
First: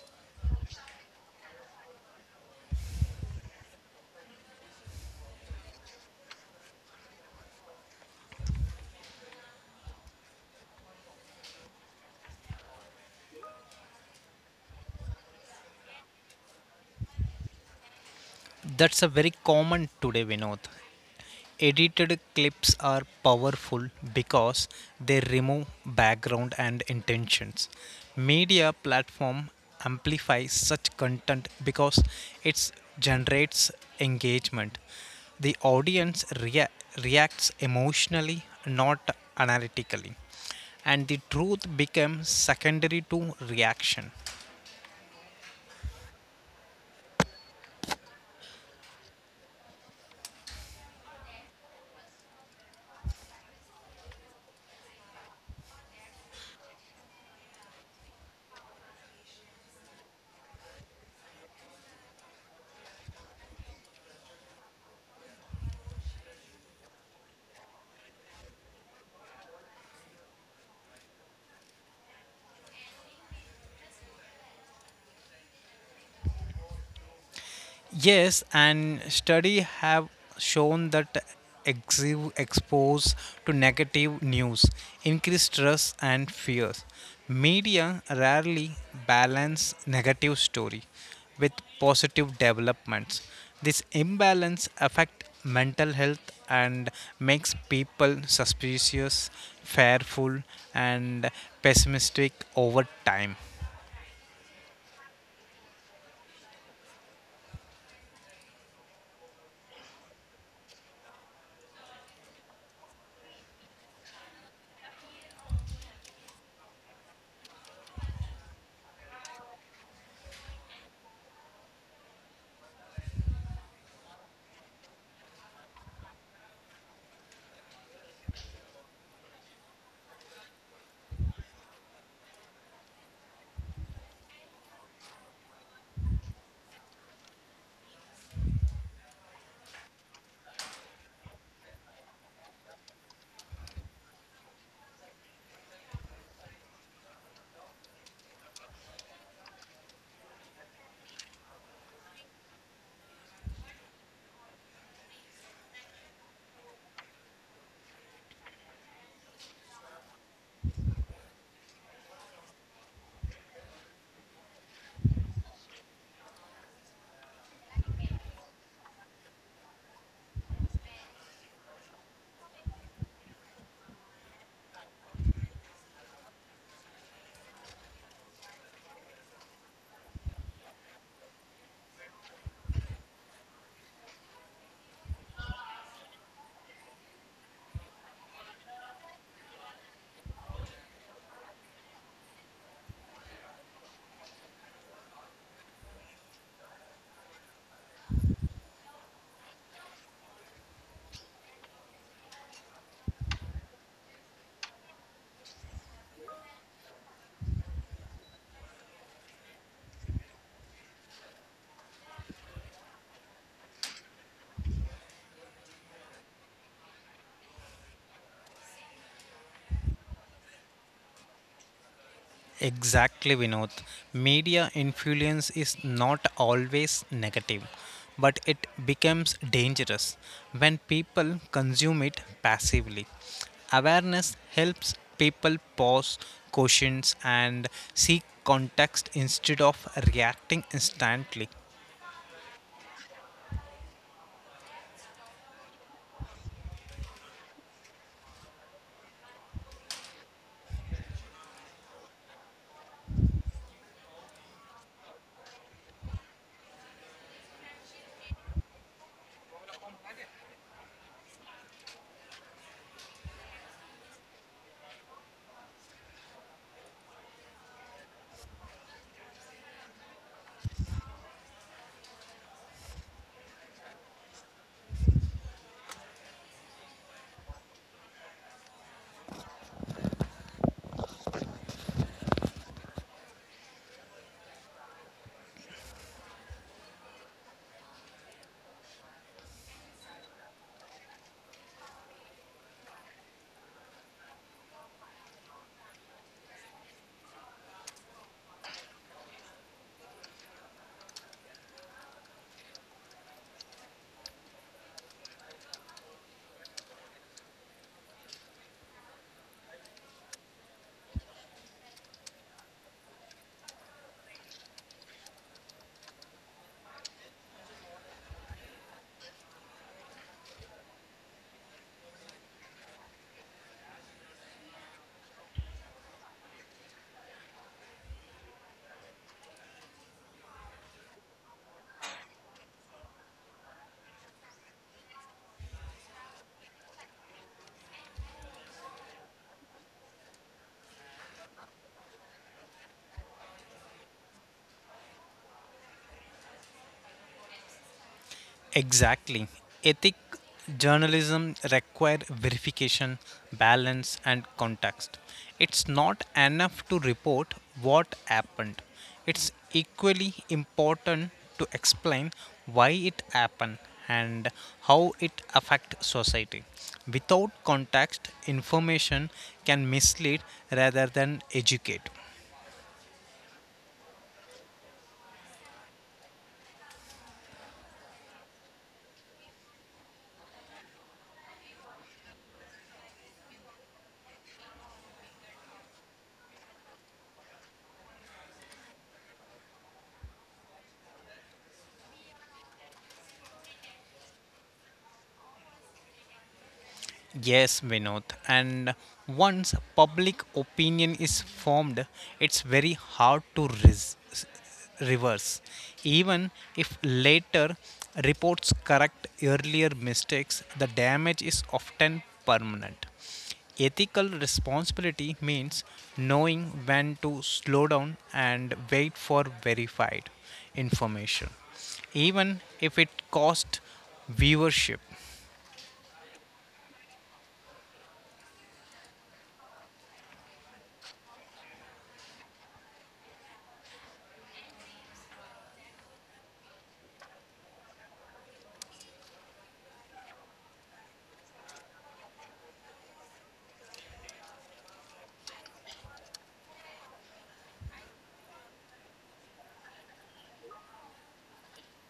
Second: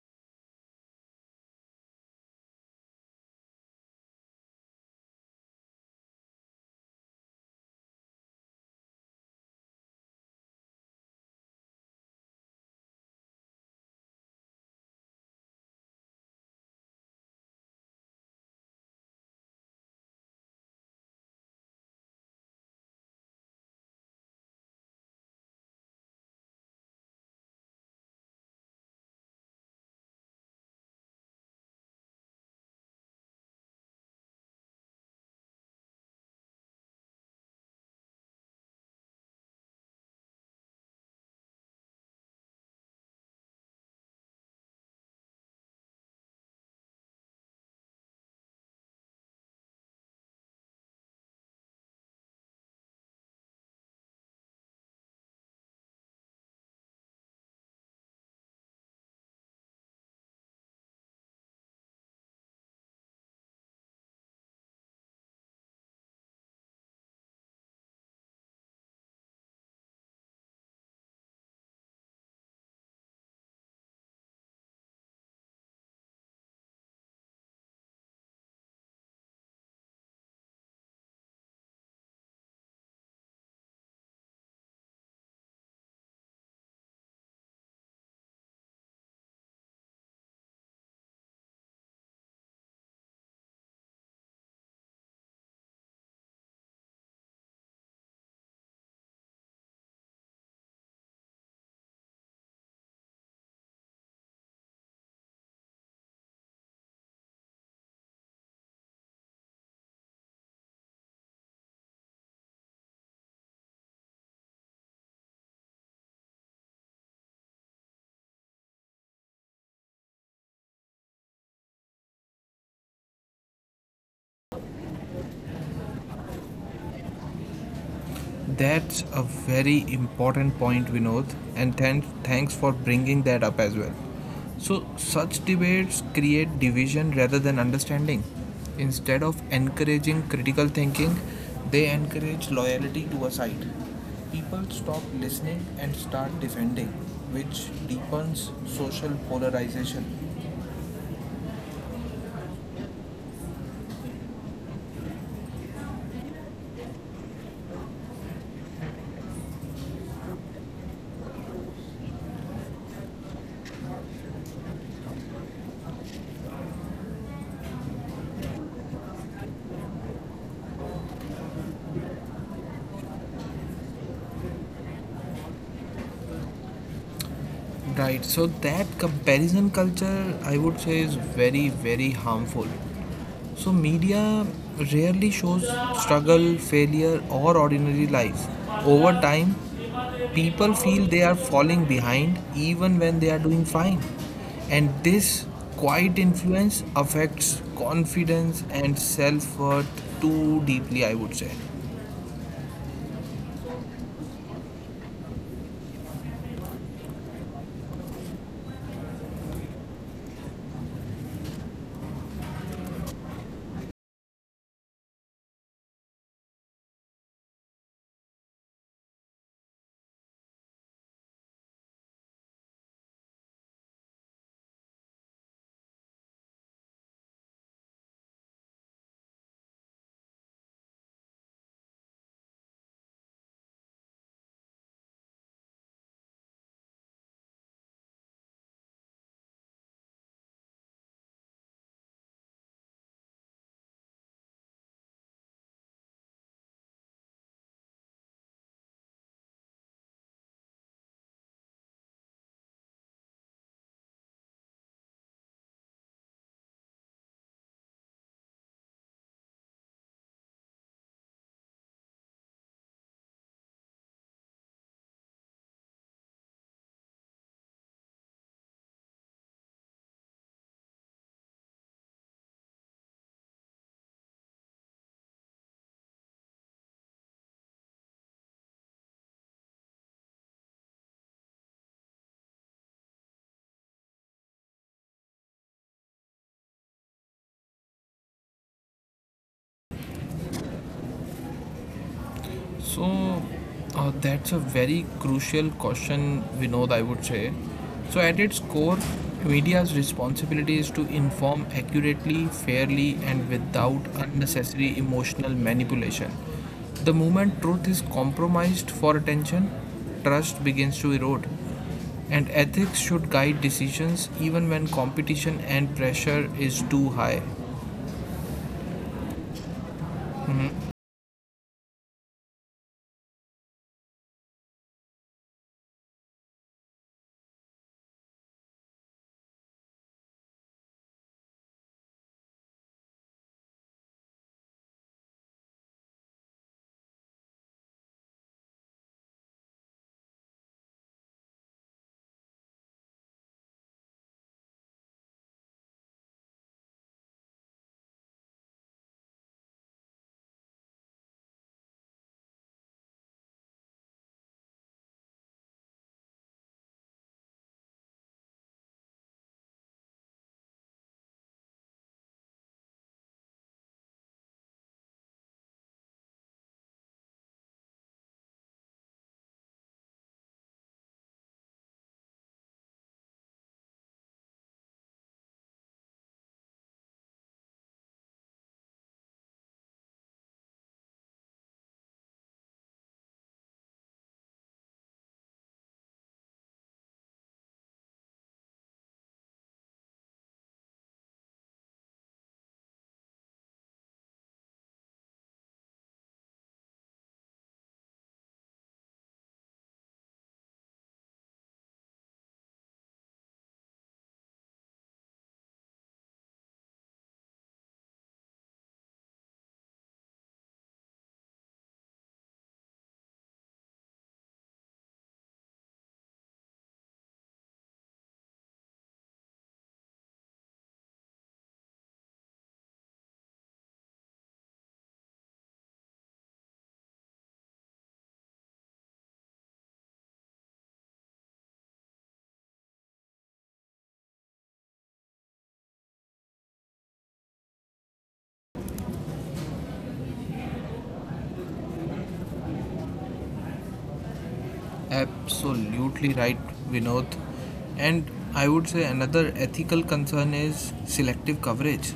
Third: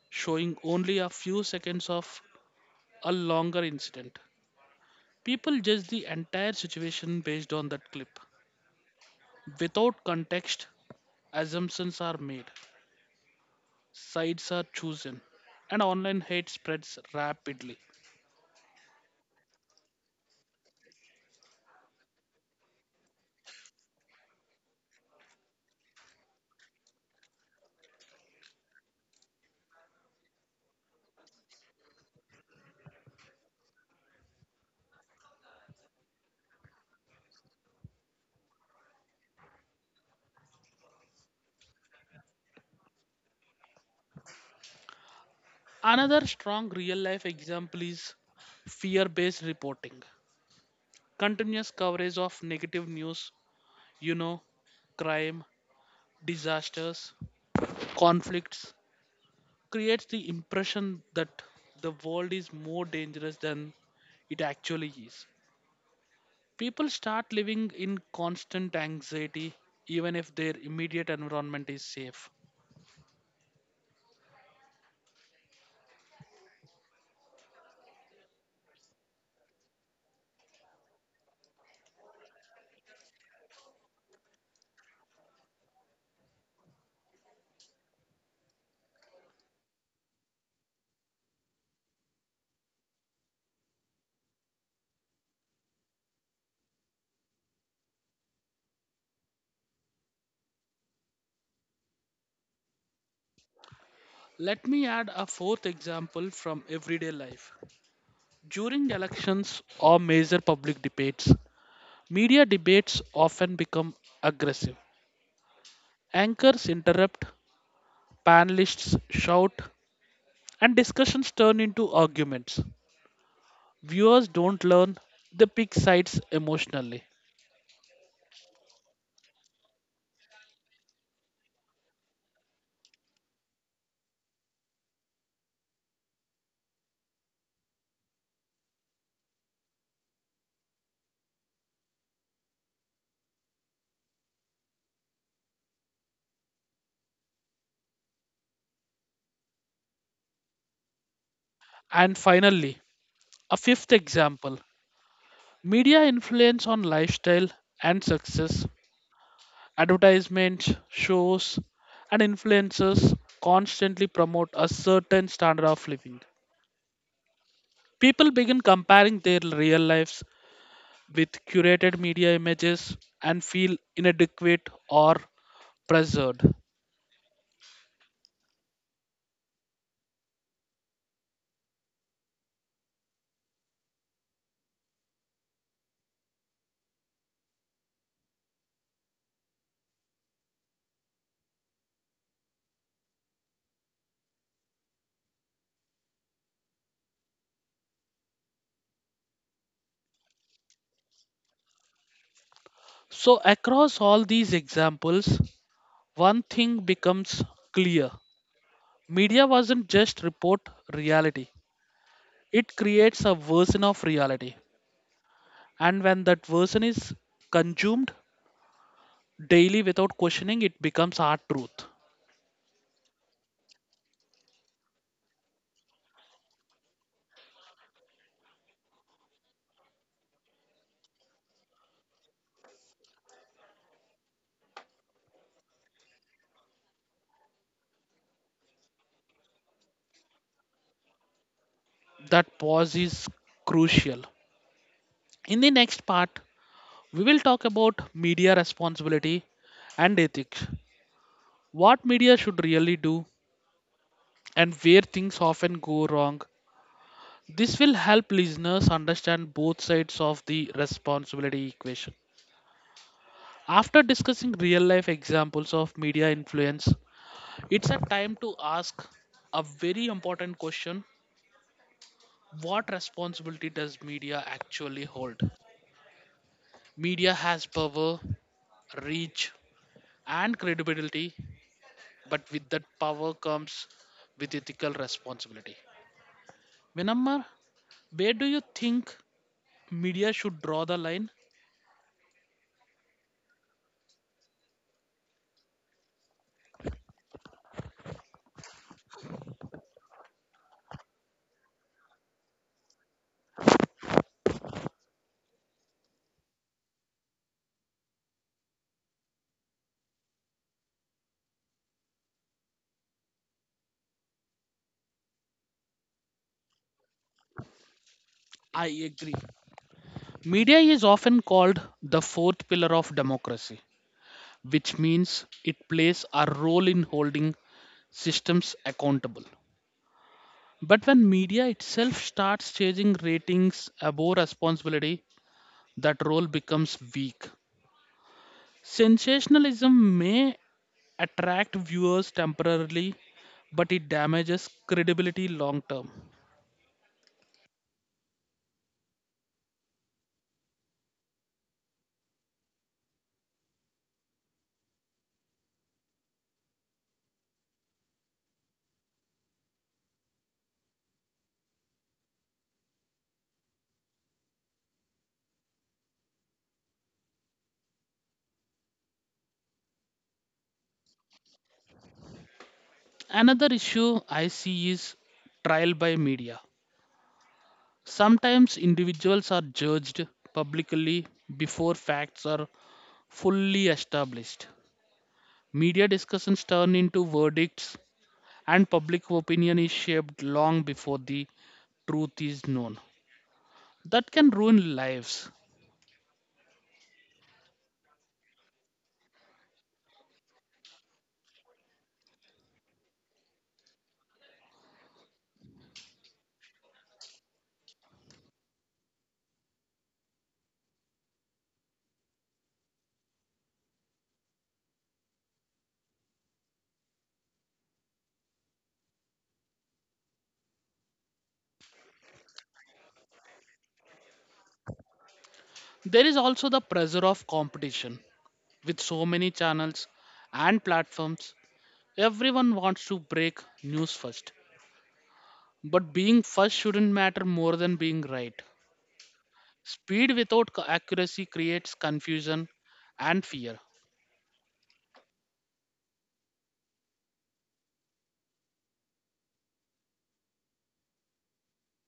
S1: showing only a few seconds of a longer incident. People judge the entire situation based on that clip. Without context, assumptions are made, sides are chosen, and online hate spreads rapidly.
S3: That's a very common today, Vinod. Edited clips are powerful because they remove background and intentions. Media platform amplifies such content because it generates engagement. The audience reacts emotionally, not analytically, and the truth becomes secondary to reaction.
S1: Another strong real life example is fear based reporting. Continuous coverage of negative news, you know, crime, disasters, conflicts, creates the impression that the world is more dangerous than it actually is. People start living in constant anxiety even if their immediate environment is safe.
S3: Yes, and study have shown that expose to negative news increase stress and fears. Media rarely balance negative story with positive developments. This imbalance affect mental health and makes people suspicious, fearful, and pessimistic over time.
S1: Let me add a fourth example from everyday life. During elections or major public debates, media debates often become aggressive. Anchors interrupt, panelists shout, and discussions turn into arguments. Viewers don't learn, they pick sides emotionally.
S2: That's a very important point, Vinod, and thanks for bringing that up as well. So, such debates create division rather than understanding. Instead of encouraging critical thinking, they encourage loyalty to a side. People stop listening and start defending, which deepens social polarization.
S1: And finally, a fifth example media influence on lifestyle and success. Advertisements, shows, and influencers constantly promote a certain standard of living. People begin comparing their real lives with curated media images and feel inadequate or pressured.
S2: Right, so that comparison culture, I would say, is very, very harmful. So, media rarely shows struggle, failure, or ordinary lives. Over time, people feel they are falling behind even when they are doing fine. And this quiet influence affects confidence and self worth too deeply, I would say.
S1: So, across all these examples, one thing becomes clear media wasn't just report reality, it creates a version of reality. And when that version is consumed daily without questioning, it becomes our truth.
S3: Exactly, Vinod. Media influence is not always negative, but it becomes dangerous when people consume it passively. Awareness helps people pause, questions, and seek context instead of reacting instantly.
S1: That pause is crucial. In the next part, we will talk about media responsibility and ethics what media should really do, and where things often go wrong. This will help listeners understand both sides of the responsibility equation. After discussing real life examples of media influence, it's a time to ask a very important question. What responsibility does media actually hold? Media has power, reach, and credibility, but with that power comes with ethical responsibility. Vinamma, where do you think media should draw the line?
S2: So that's a very crucial question, Vinod, I would say. So, at its core, media's responsibility is to inform accurately, fairly, and without unnecessary emotional manipulation. The moment truth is compromised for attention, trust begins to erode. And ethics should guide decisions even when competition and pressure is too high.
S1: I agree. Media is often called the fourth pillar of democracy, which means it plays a role in holding systems accountable. But when media itself starts chasing ratings above responsibility, that role becomes weak. Sensationalism may attract viewers temporarily, but it damages credibility long term.
S3: Exactly. Ethic journalism require verification, balance, and context. It's not enough to report what happened. It's equally important to explain why it happened and how it affects society. Without context, information can mislead rather than educate.
S1: Another issue I see is trial by media. Sometimes individuals are judged publicly before facts are fully established. Media discussions turn into verdicts, and public opinion is shaped long before the truth is known. That can ruin lives.
S3: Yes, Vinod. And once public opinion is formed, it's very hard to reverse. Even if later reports correct earlier mistakes, the damage is often permanent. Ethical responsibility means knowing when to slow down and wait for verified information, even if it costs viewership.
S1: There is also the pressure of competition. With so many channels and platforms, everyone wants to break news first. But being first shouldn't matter more than being right. Speed without accuracy creates confusion and fear.
S2: Absolutely right, Vinod. And I would say another ethical concern is selective coverage.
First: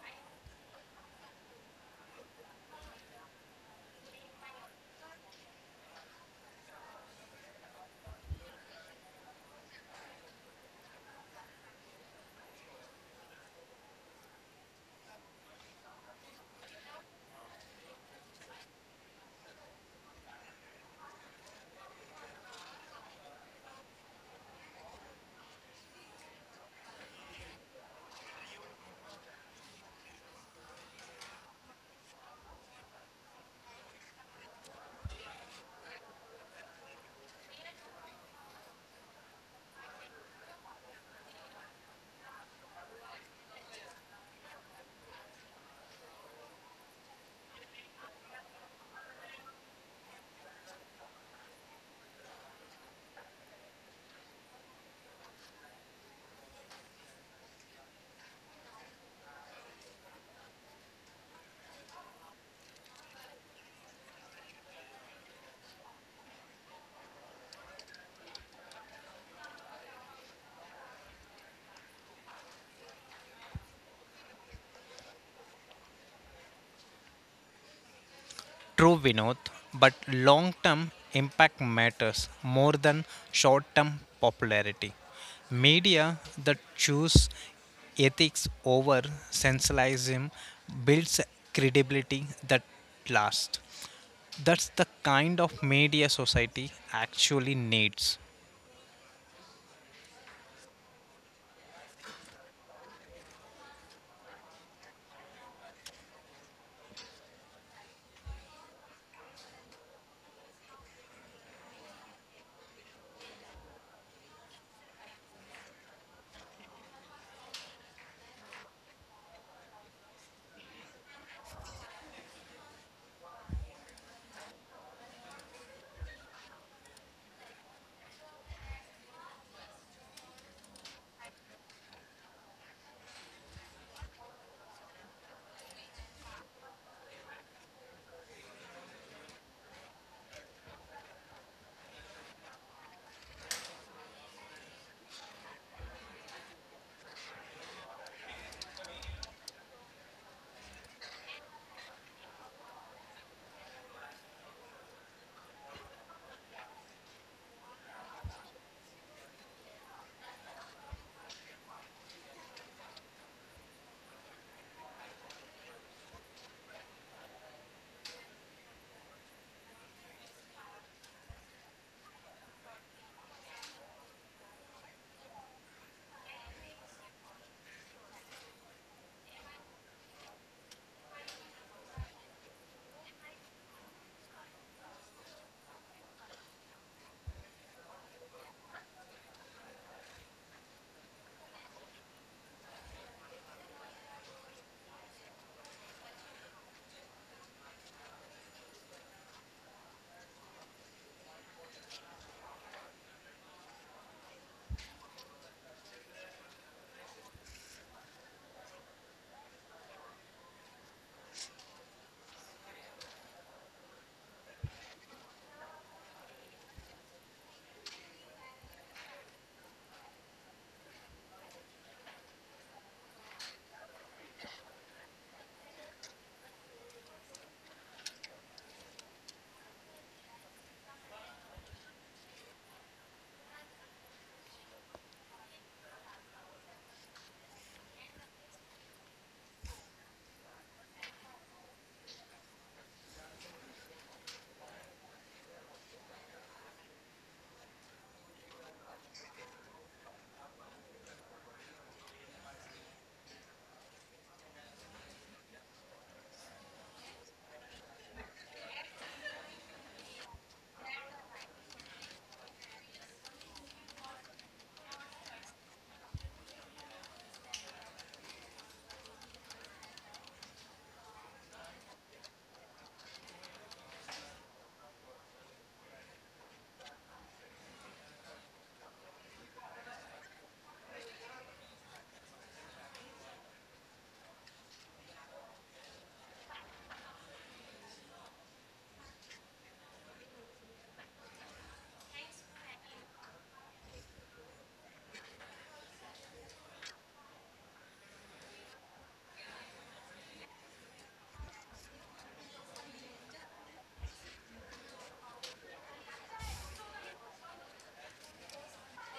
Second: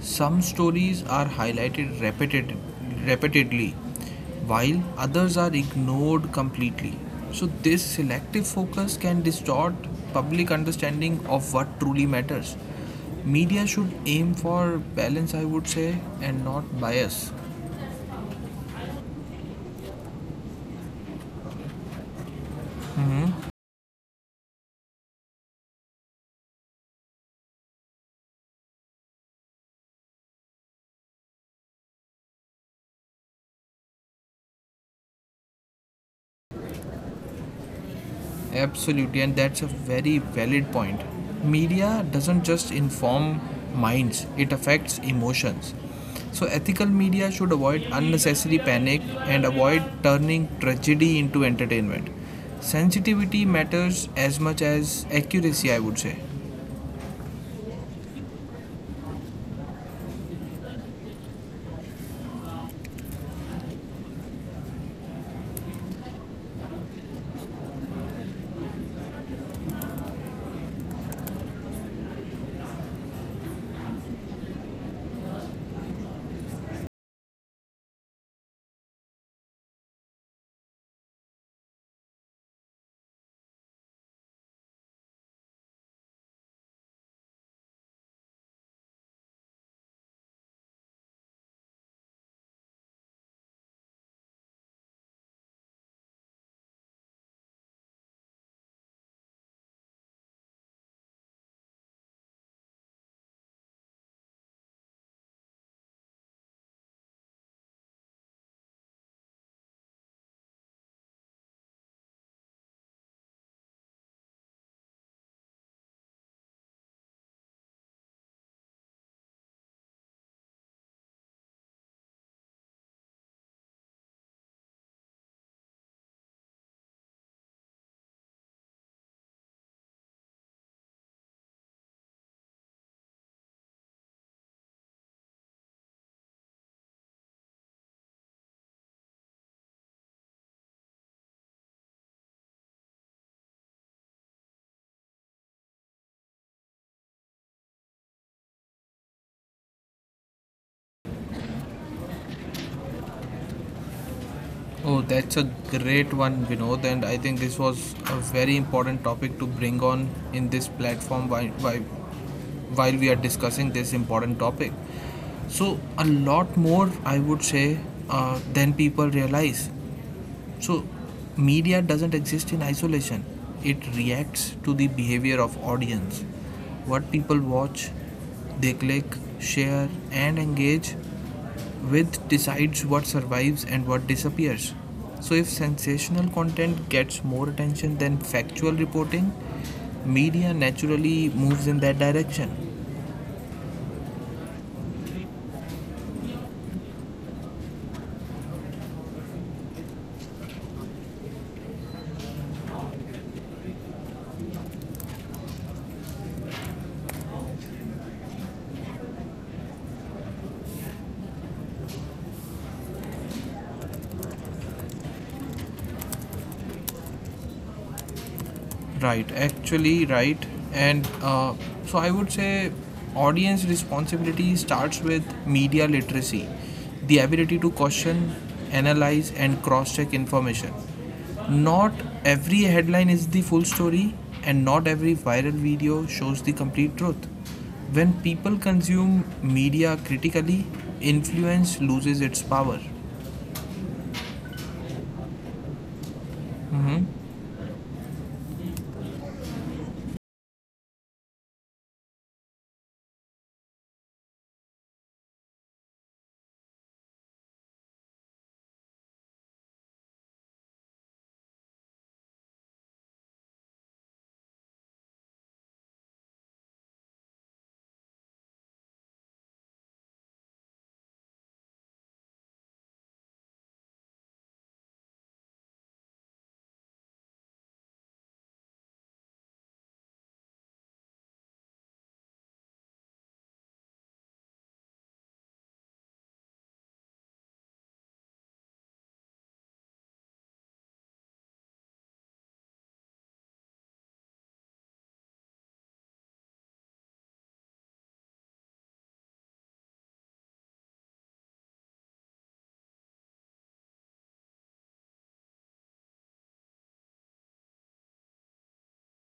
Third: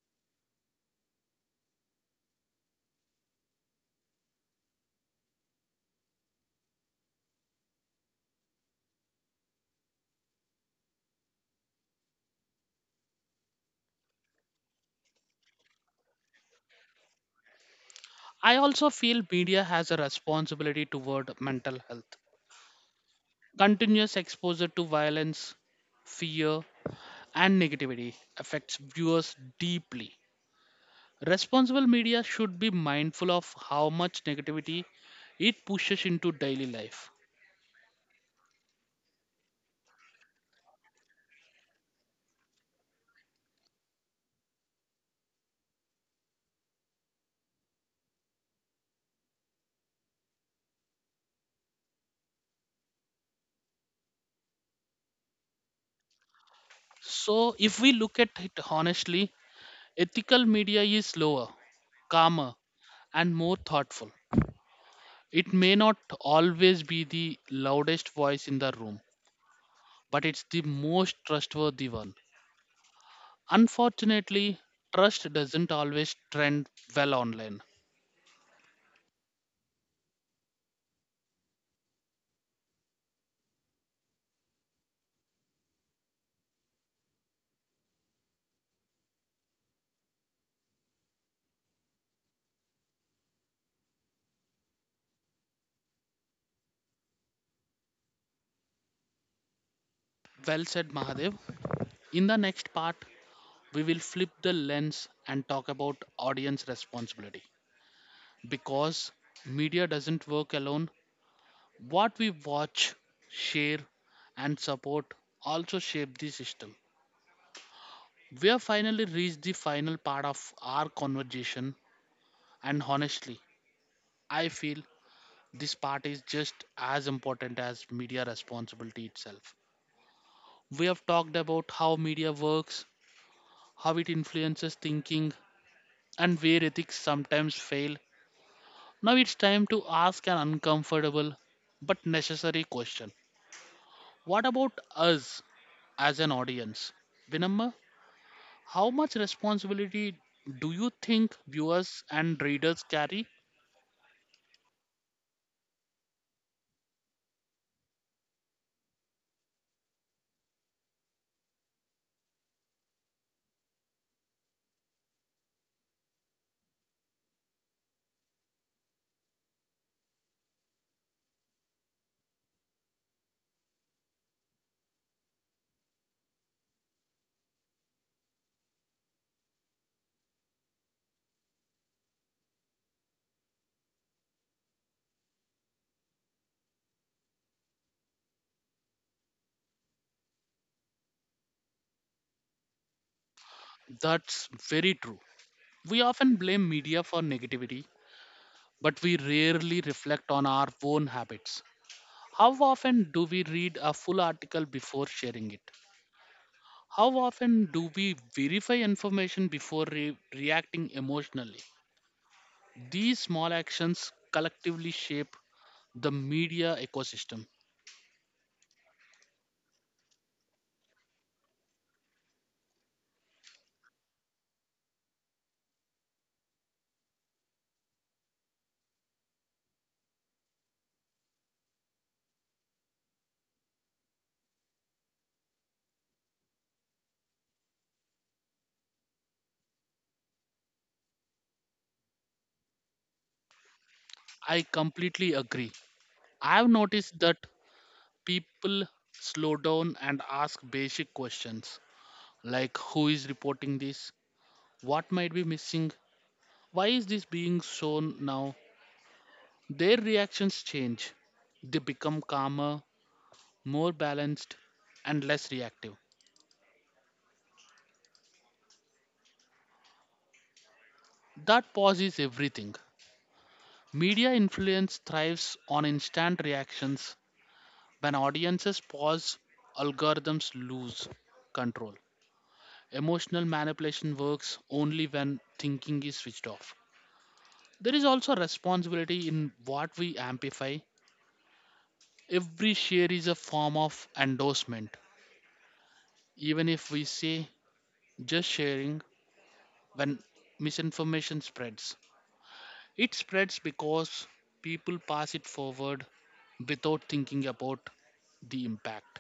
S2: Some stories are highlighted repeatedly, while others are ignored completely. So, this selective focus can distort public understanding of what truly matters. Media should aim for balance, I would say, and not bias.
S1: I also feel media has a responsibility toward mental health. Continuous exposure to violence, fear, and negativity affects viewers deeply. Responsible media should be mindful of how much negativity it pushes into daily life.
S2: Absolutely, and that's a very valid point. Media doesn't just inform minds, it affects emotions. So, ethical media should avoid unnecessary panic and avoid turning tragedy into entertainment. Sensitivity matters as much as accuracy, I would say.
S1: So, if we look at it honestly, ethical media is slower, calmer, and more thoughtful. It may not always be the loudest voice in the room, but it's the most trustworthy one. Unfortunately, trust doesn't always trend well online.
S3: True, Vinod, but long term impact matters more than short term popularity. Media that choose ethics over sensationalism builds credibility that lasts. That's the kind of media society actually needs.
S1: Well said, Mahadev. In the next part, we will flip the lens and talk about audience responsibility, because media doesn't work alone. What we watch, share, and support also shape the system. We have finally reached the final part of our conversation, and honestly, I feel this part is just as important as media responsibility itself. We have talked about how media works, how it influences thinking, and where ethics sometimes fail. Now it's time to ask an uncomfortable but necessary question. What about us as an audience? Vinamma? How much responsibility do you think viewers and readers carry?
S2: Oh, that's a great one, Vinod, and I think this was a very important topic to bring on in this platform while we are discussing this important topic. So, a lot more, I would say, than people realize. So, media doesn't exist in isolation. It reacts to the behavior of audience. What people watch, they click, share, and engage width decides what survives and what disappears. So, if sensational content gets more attention than factual reporting, media naturally moves in that direction.
S1: That's very true. We often blame media for negativity, but we rarely reflect on our own habits. How often do we read a full article before sharing it? How often do we verify information before reacting emotionally? These small actions collectively shape the media ecosystem.
S2: Right, actually, right. And so I would say audience responsibility starts with media literacy, the ability to question, analyze, and cross check information. Not every headline is the full story, and not every viral video shows the complete truth. When people consume media critically, influence loses its power.
S1: I completely agree. I have noticed that people slow down and ask basic questions like, who is reporting this? What might be missing? Why is this being shown now? Their reactions change. They become calmer, more balanced, and less reactive. That pause is everything. Media influence thrives on instant reactions. When audiences pause, algorithms lose control. Emotional manipulation works only when thinking is switched off. There is also responsibility in what we amplify. Every share is a form of endorsement, even if we say just sharing, when misinformation spreads. It spreads because people pass it forward without thinking about the impact.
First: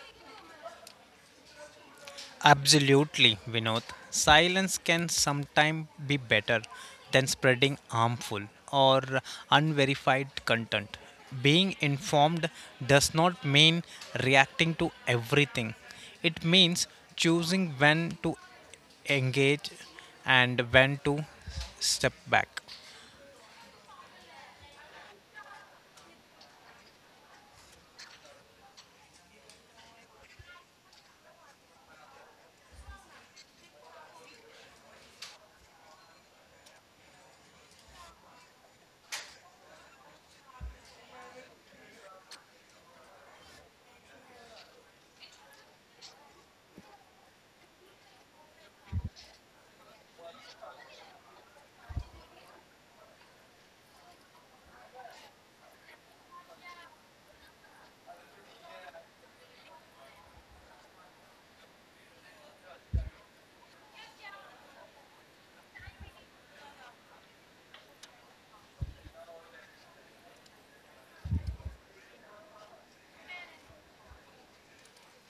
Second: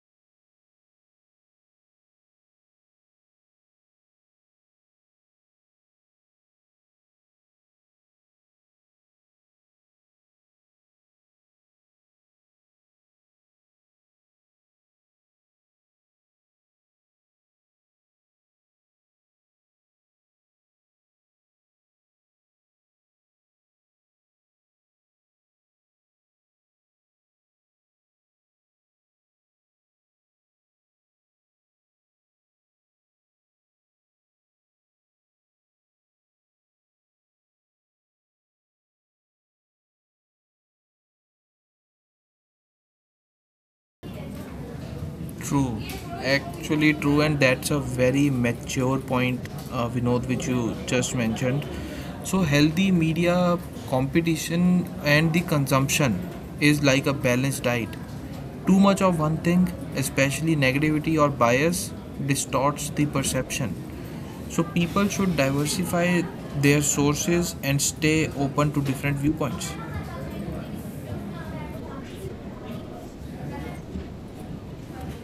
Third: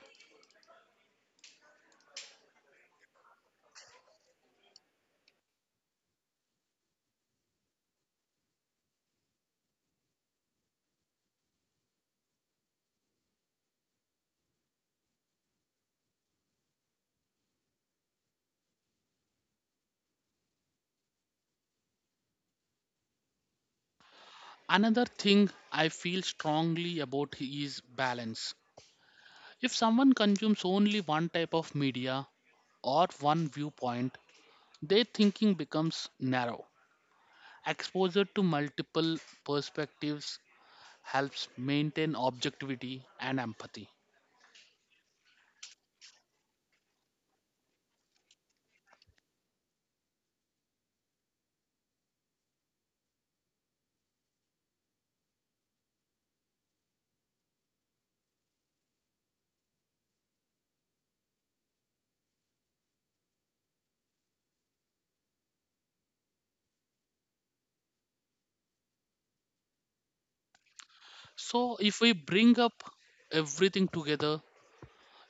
S3: Absolutely, Vinod. Silence can sometimes be better than spreading harmful or unverified content. Being informed does not mean reacting to everything, it means choosing when to engage and when to step back.
S1: Another thing I feel strongly about is balance. If someone consumes only one type of media or one viewpoint, their thinking becomes narrow. Exposure to multiple perspectives helps maintain objectivity and empathy.
S2: True, actually true, and that's a very mature point, Vinod, which you just mentioned. So, healthy media competition and the consumption is like a balanced diet. Too much of one thing, especially negativity or bias, distorts the perception. So, people should diversify their sources and stay open to different viewpoints.
S1: So, if we bring up everything together,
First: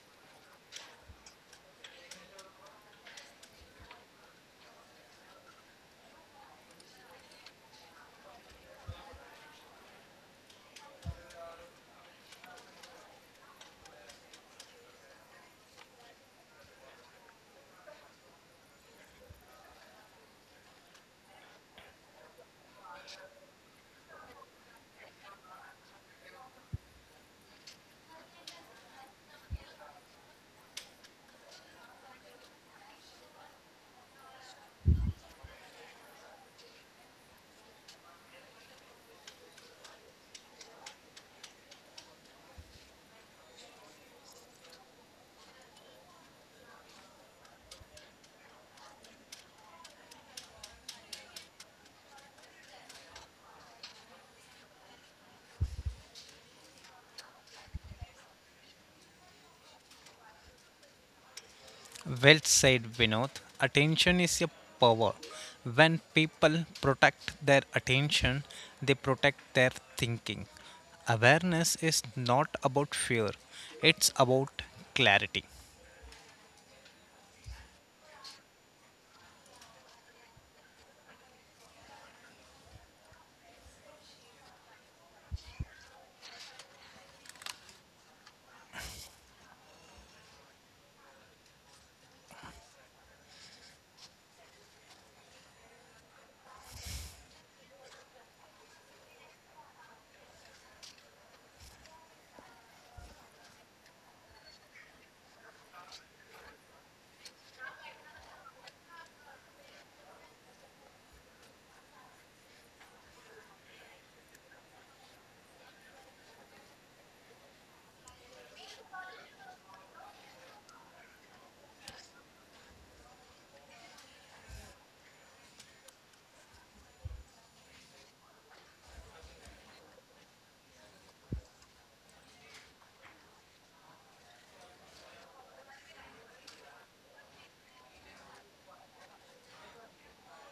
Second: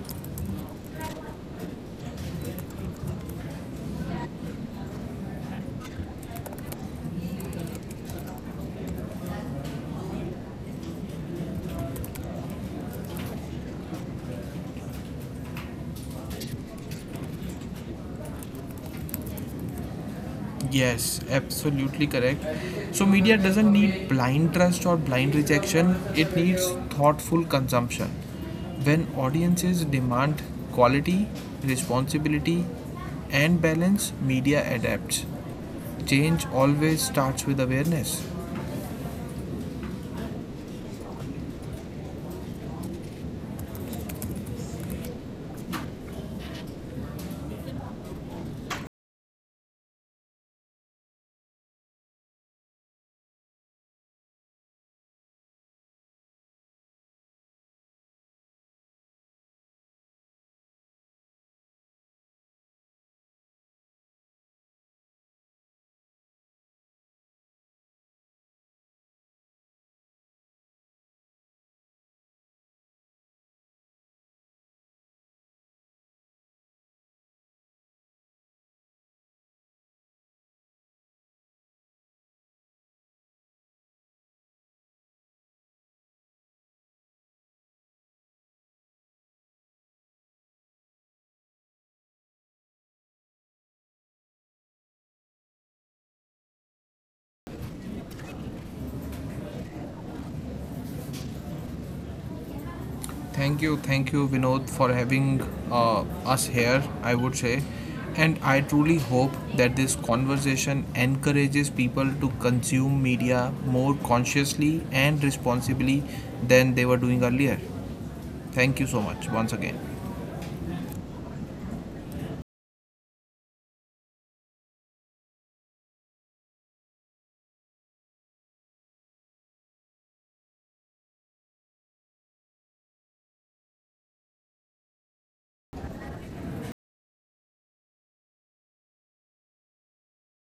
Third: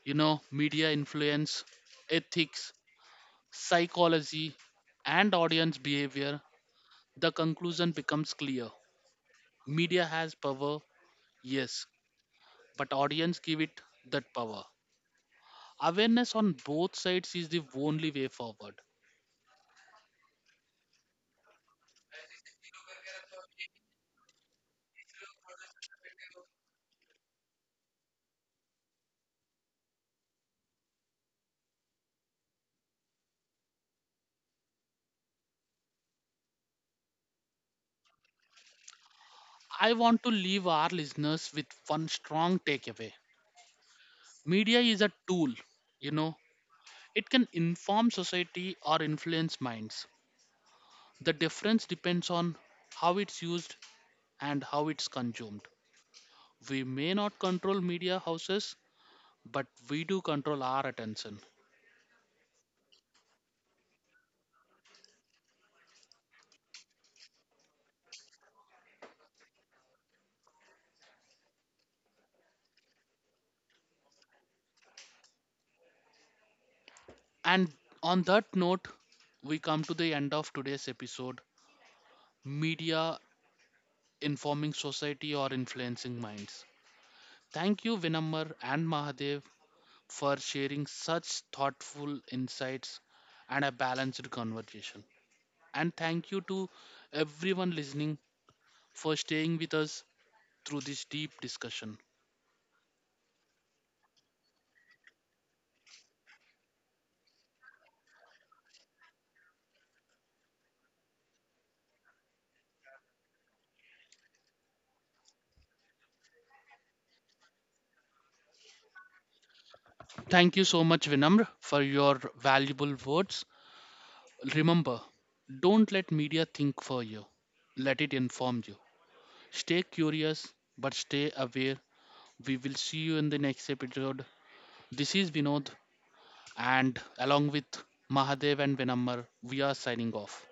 S1: you know, media influence, ethics, psychology, and audience behavior, the conclusion becomes clear. Media has power, yes, but audience give it that power. Awareness on both sides is the only way forward.
S2: Yes, absolutely correct. So, media doesn't need blind trust or blind rejection, it needs thoughtful consumption. When audiences demand quality, responsibility, and balance, media adapts. Change always starts with awareness.
S1: I want to leave our listeners with one strong takeaway. Media is a tool, you know, it can inform society or influence minds. The difference depends on how it's used and how it's consumed. We may not control media houses, but we do control our attention.
S3: Well said, Vinod. Attention is a power. When people protect their attention, they protect their thinking. Awareness is not about fear, it's about clarity.
S1: And on that note, we come to the end of today's episode, Media: Informing Society or Influencing Minds. Thank you, Vinamar and Mahadev, for sharing such thoughtful insights and a balanced conversation. And thank you to everyone listening for staying with us through this deep discussion.
S2: Thank you, Vinod, for having us here, I would say. And I truly hope that this conversation encourages people to consume media more consciously and responsibly than they were doing earlier. Thank you so much once again.
S1: Thank you so much, Vinamr, for your valuable words. Remember, don't let media think for you, let it inform you. Stay curious, but stay aware. We will see you in the next episode. This is Vinod, and along with Mahadev and Vinamr, we are signing off.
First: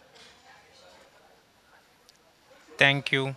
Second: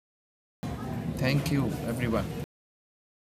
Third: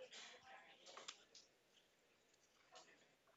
S2: Thank you, everyone.
S3: Thank you.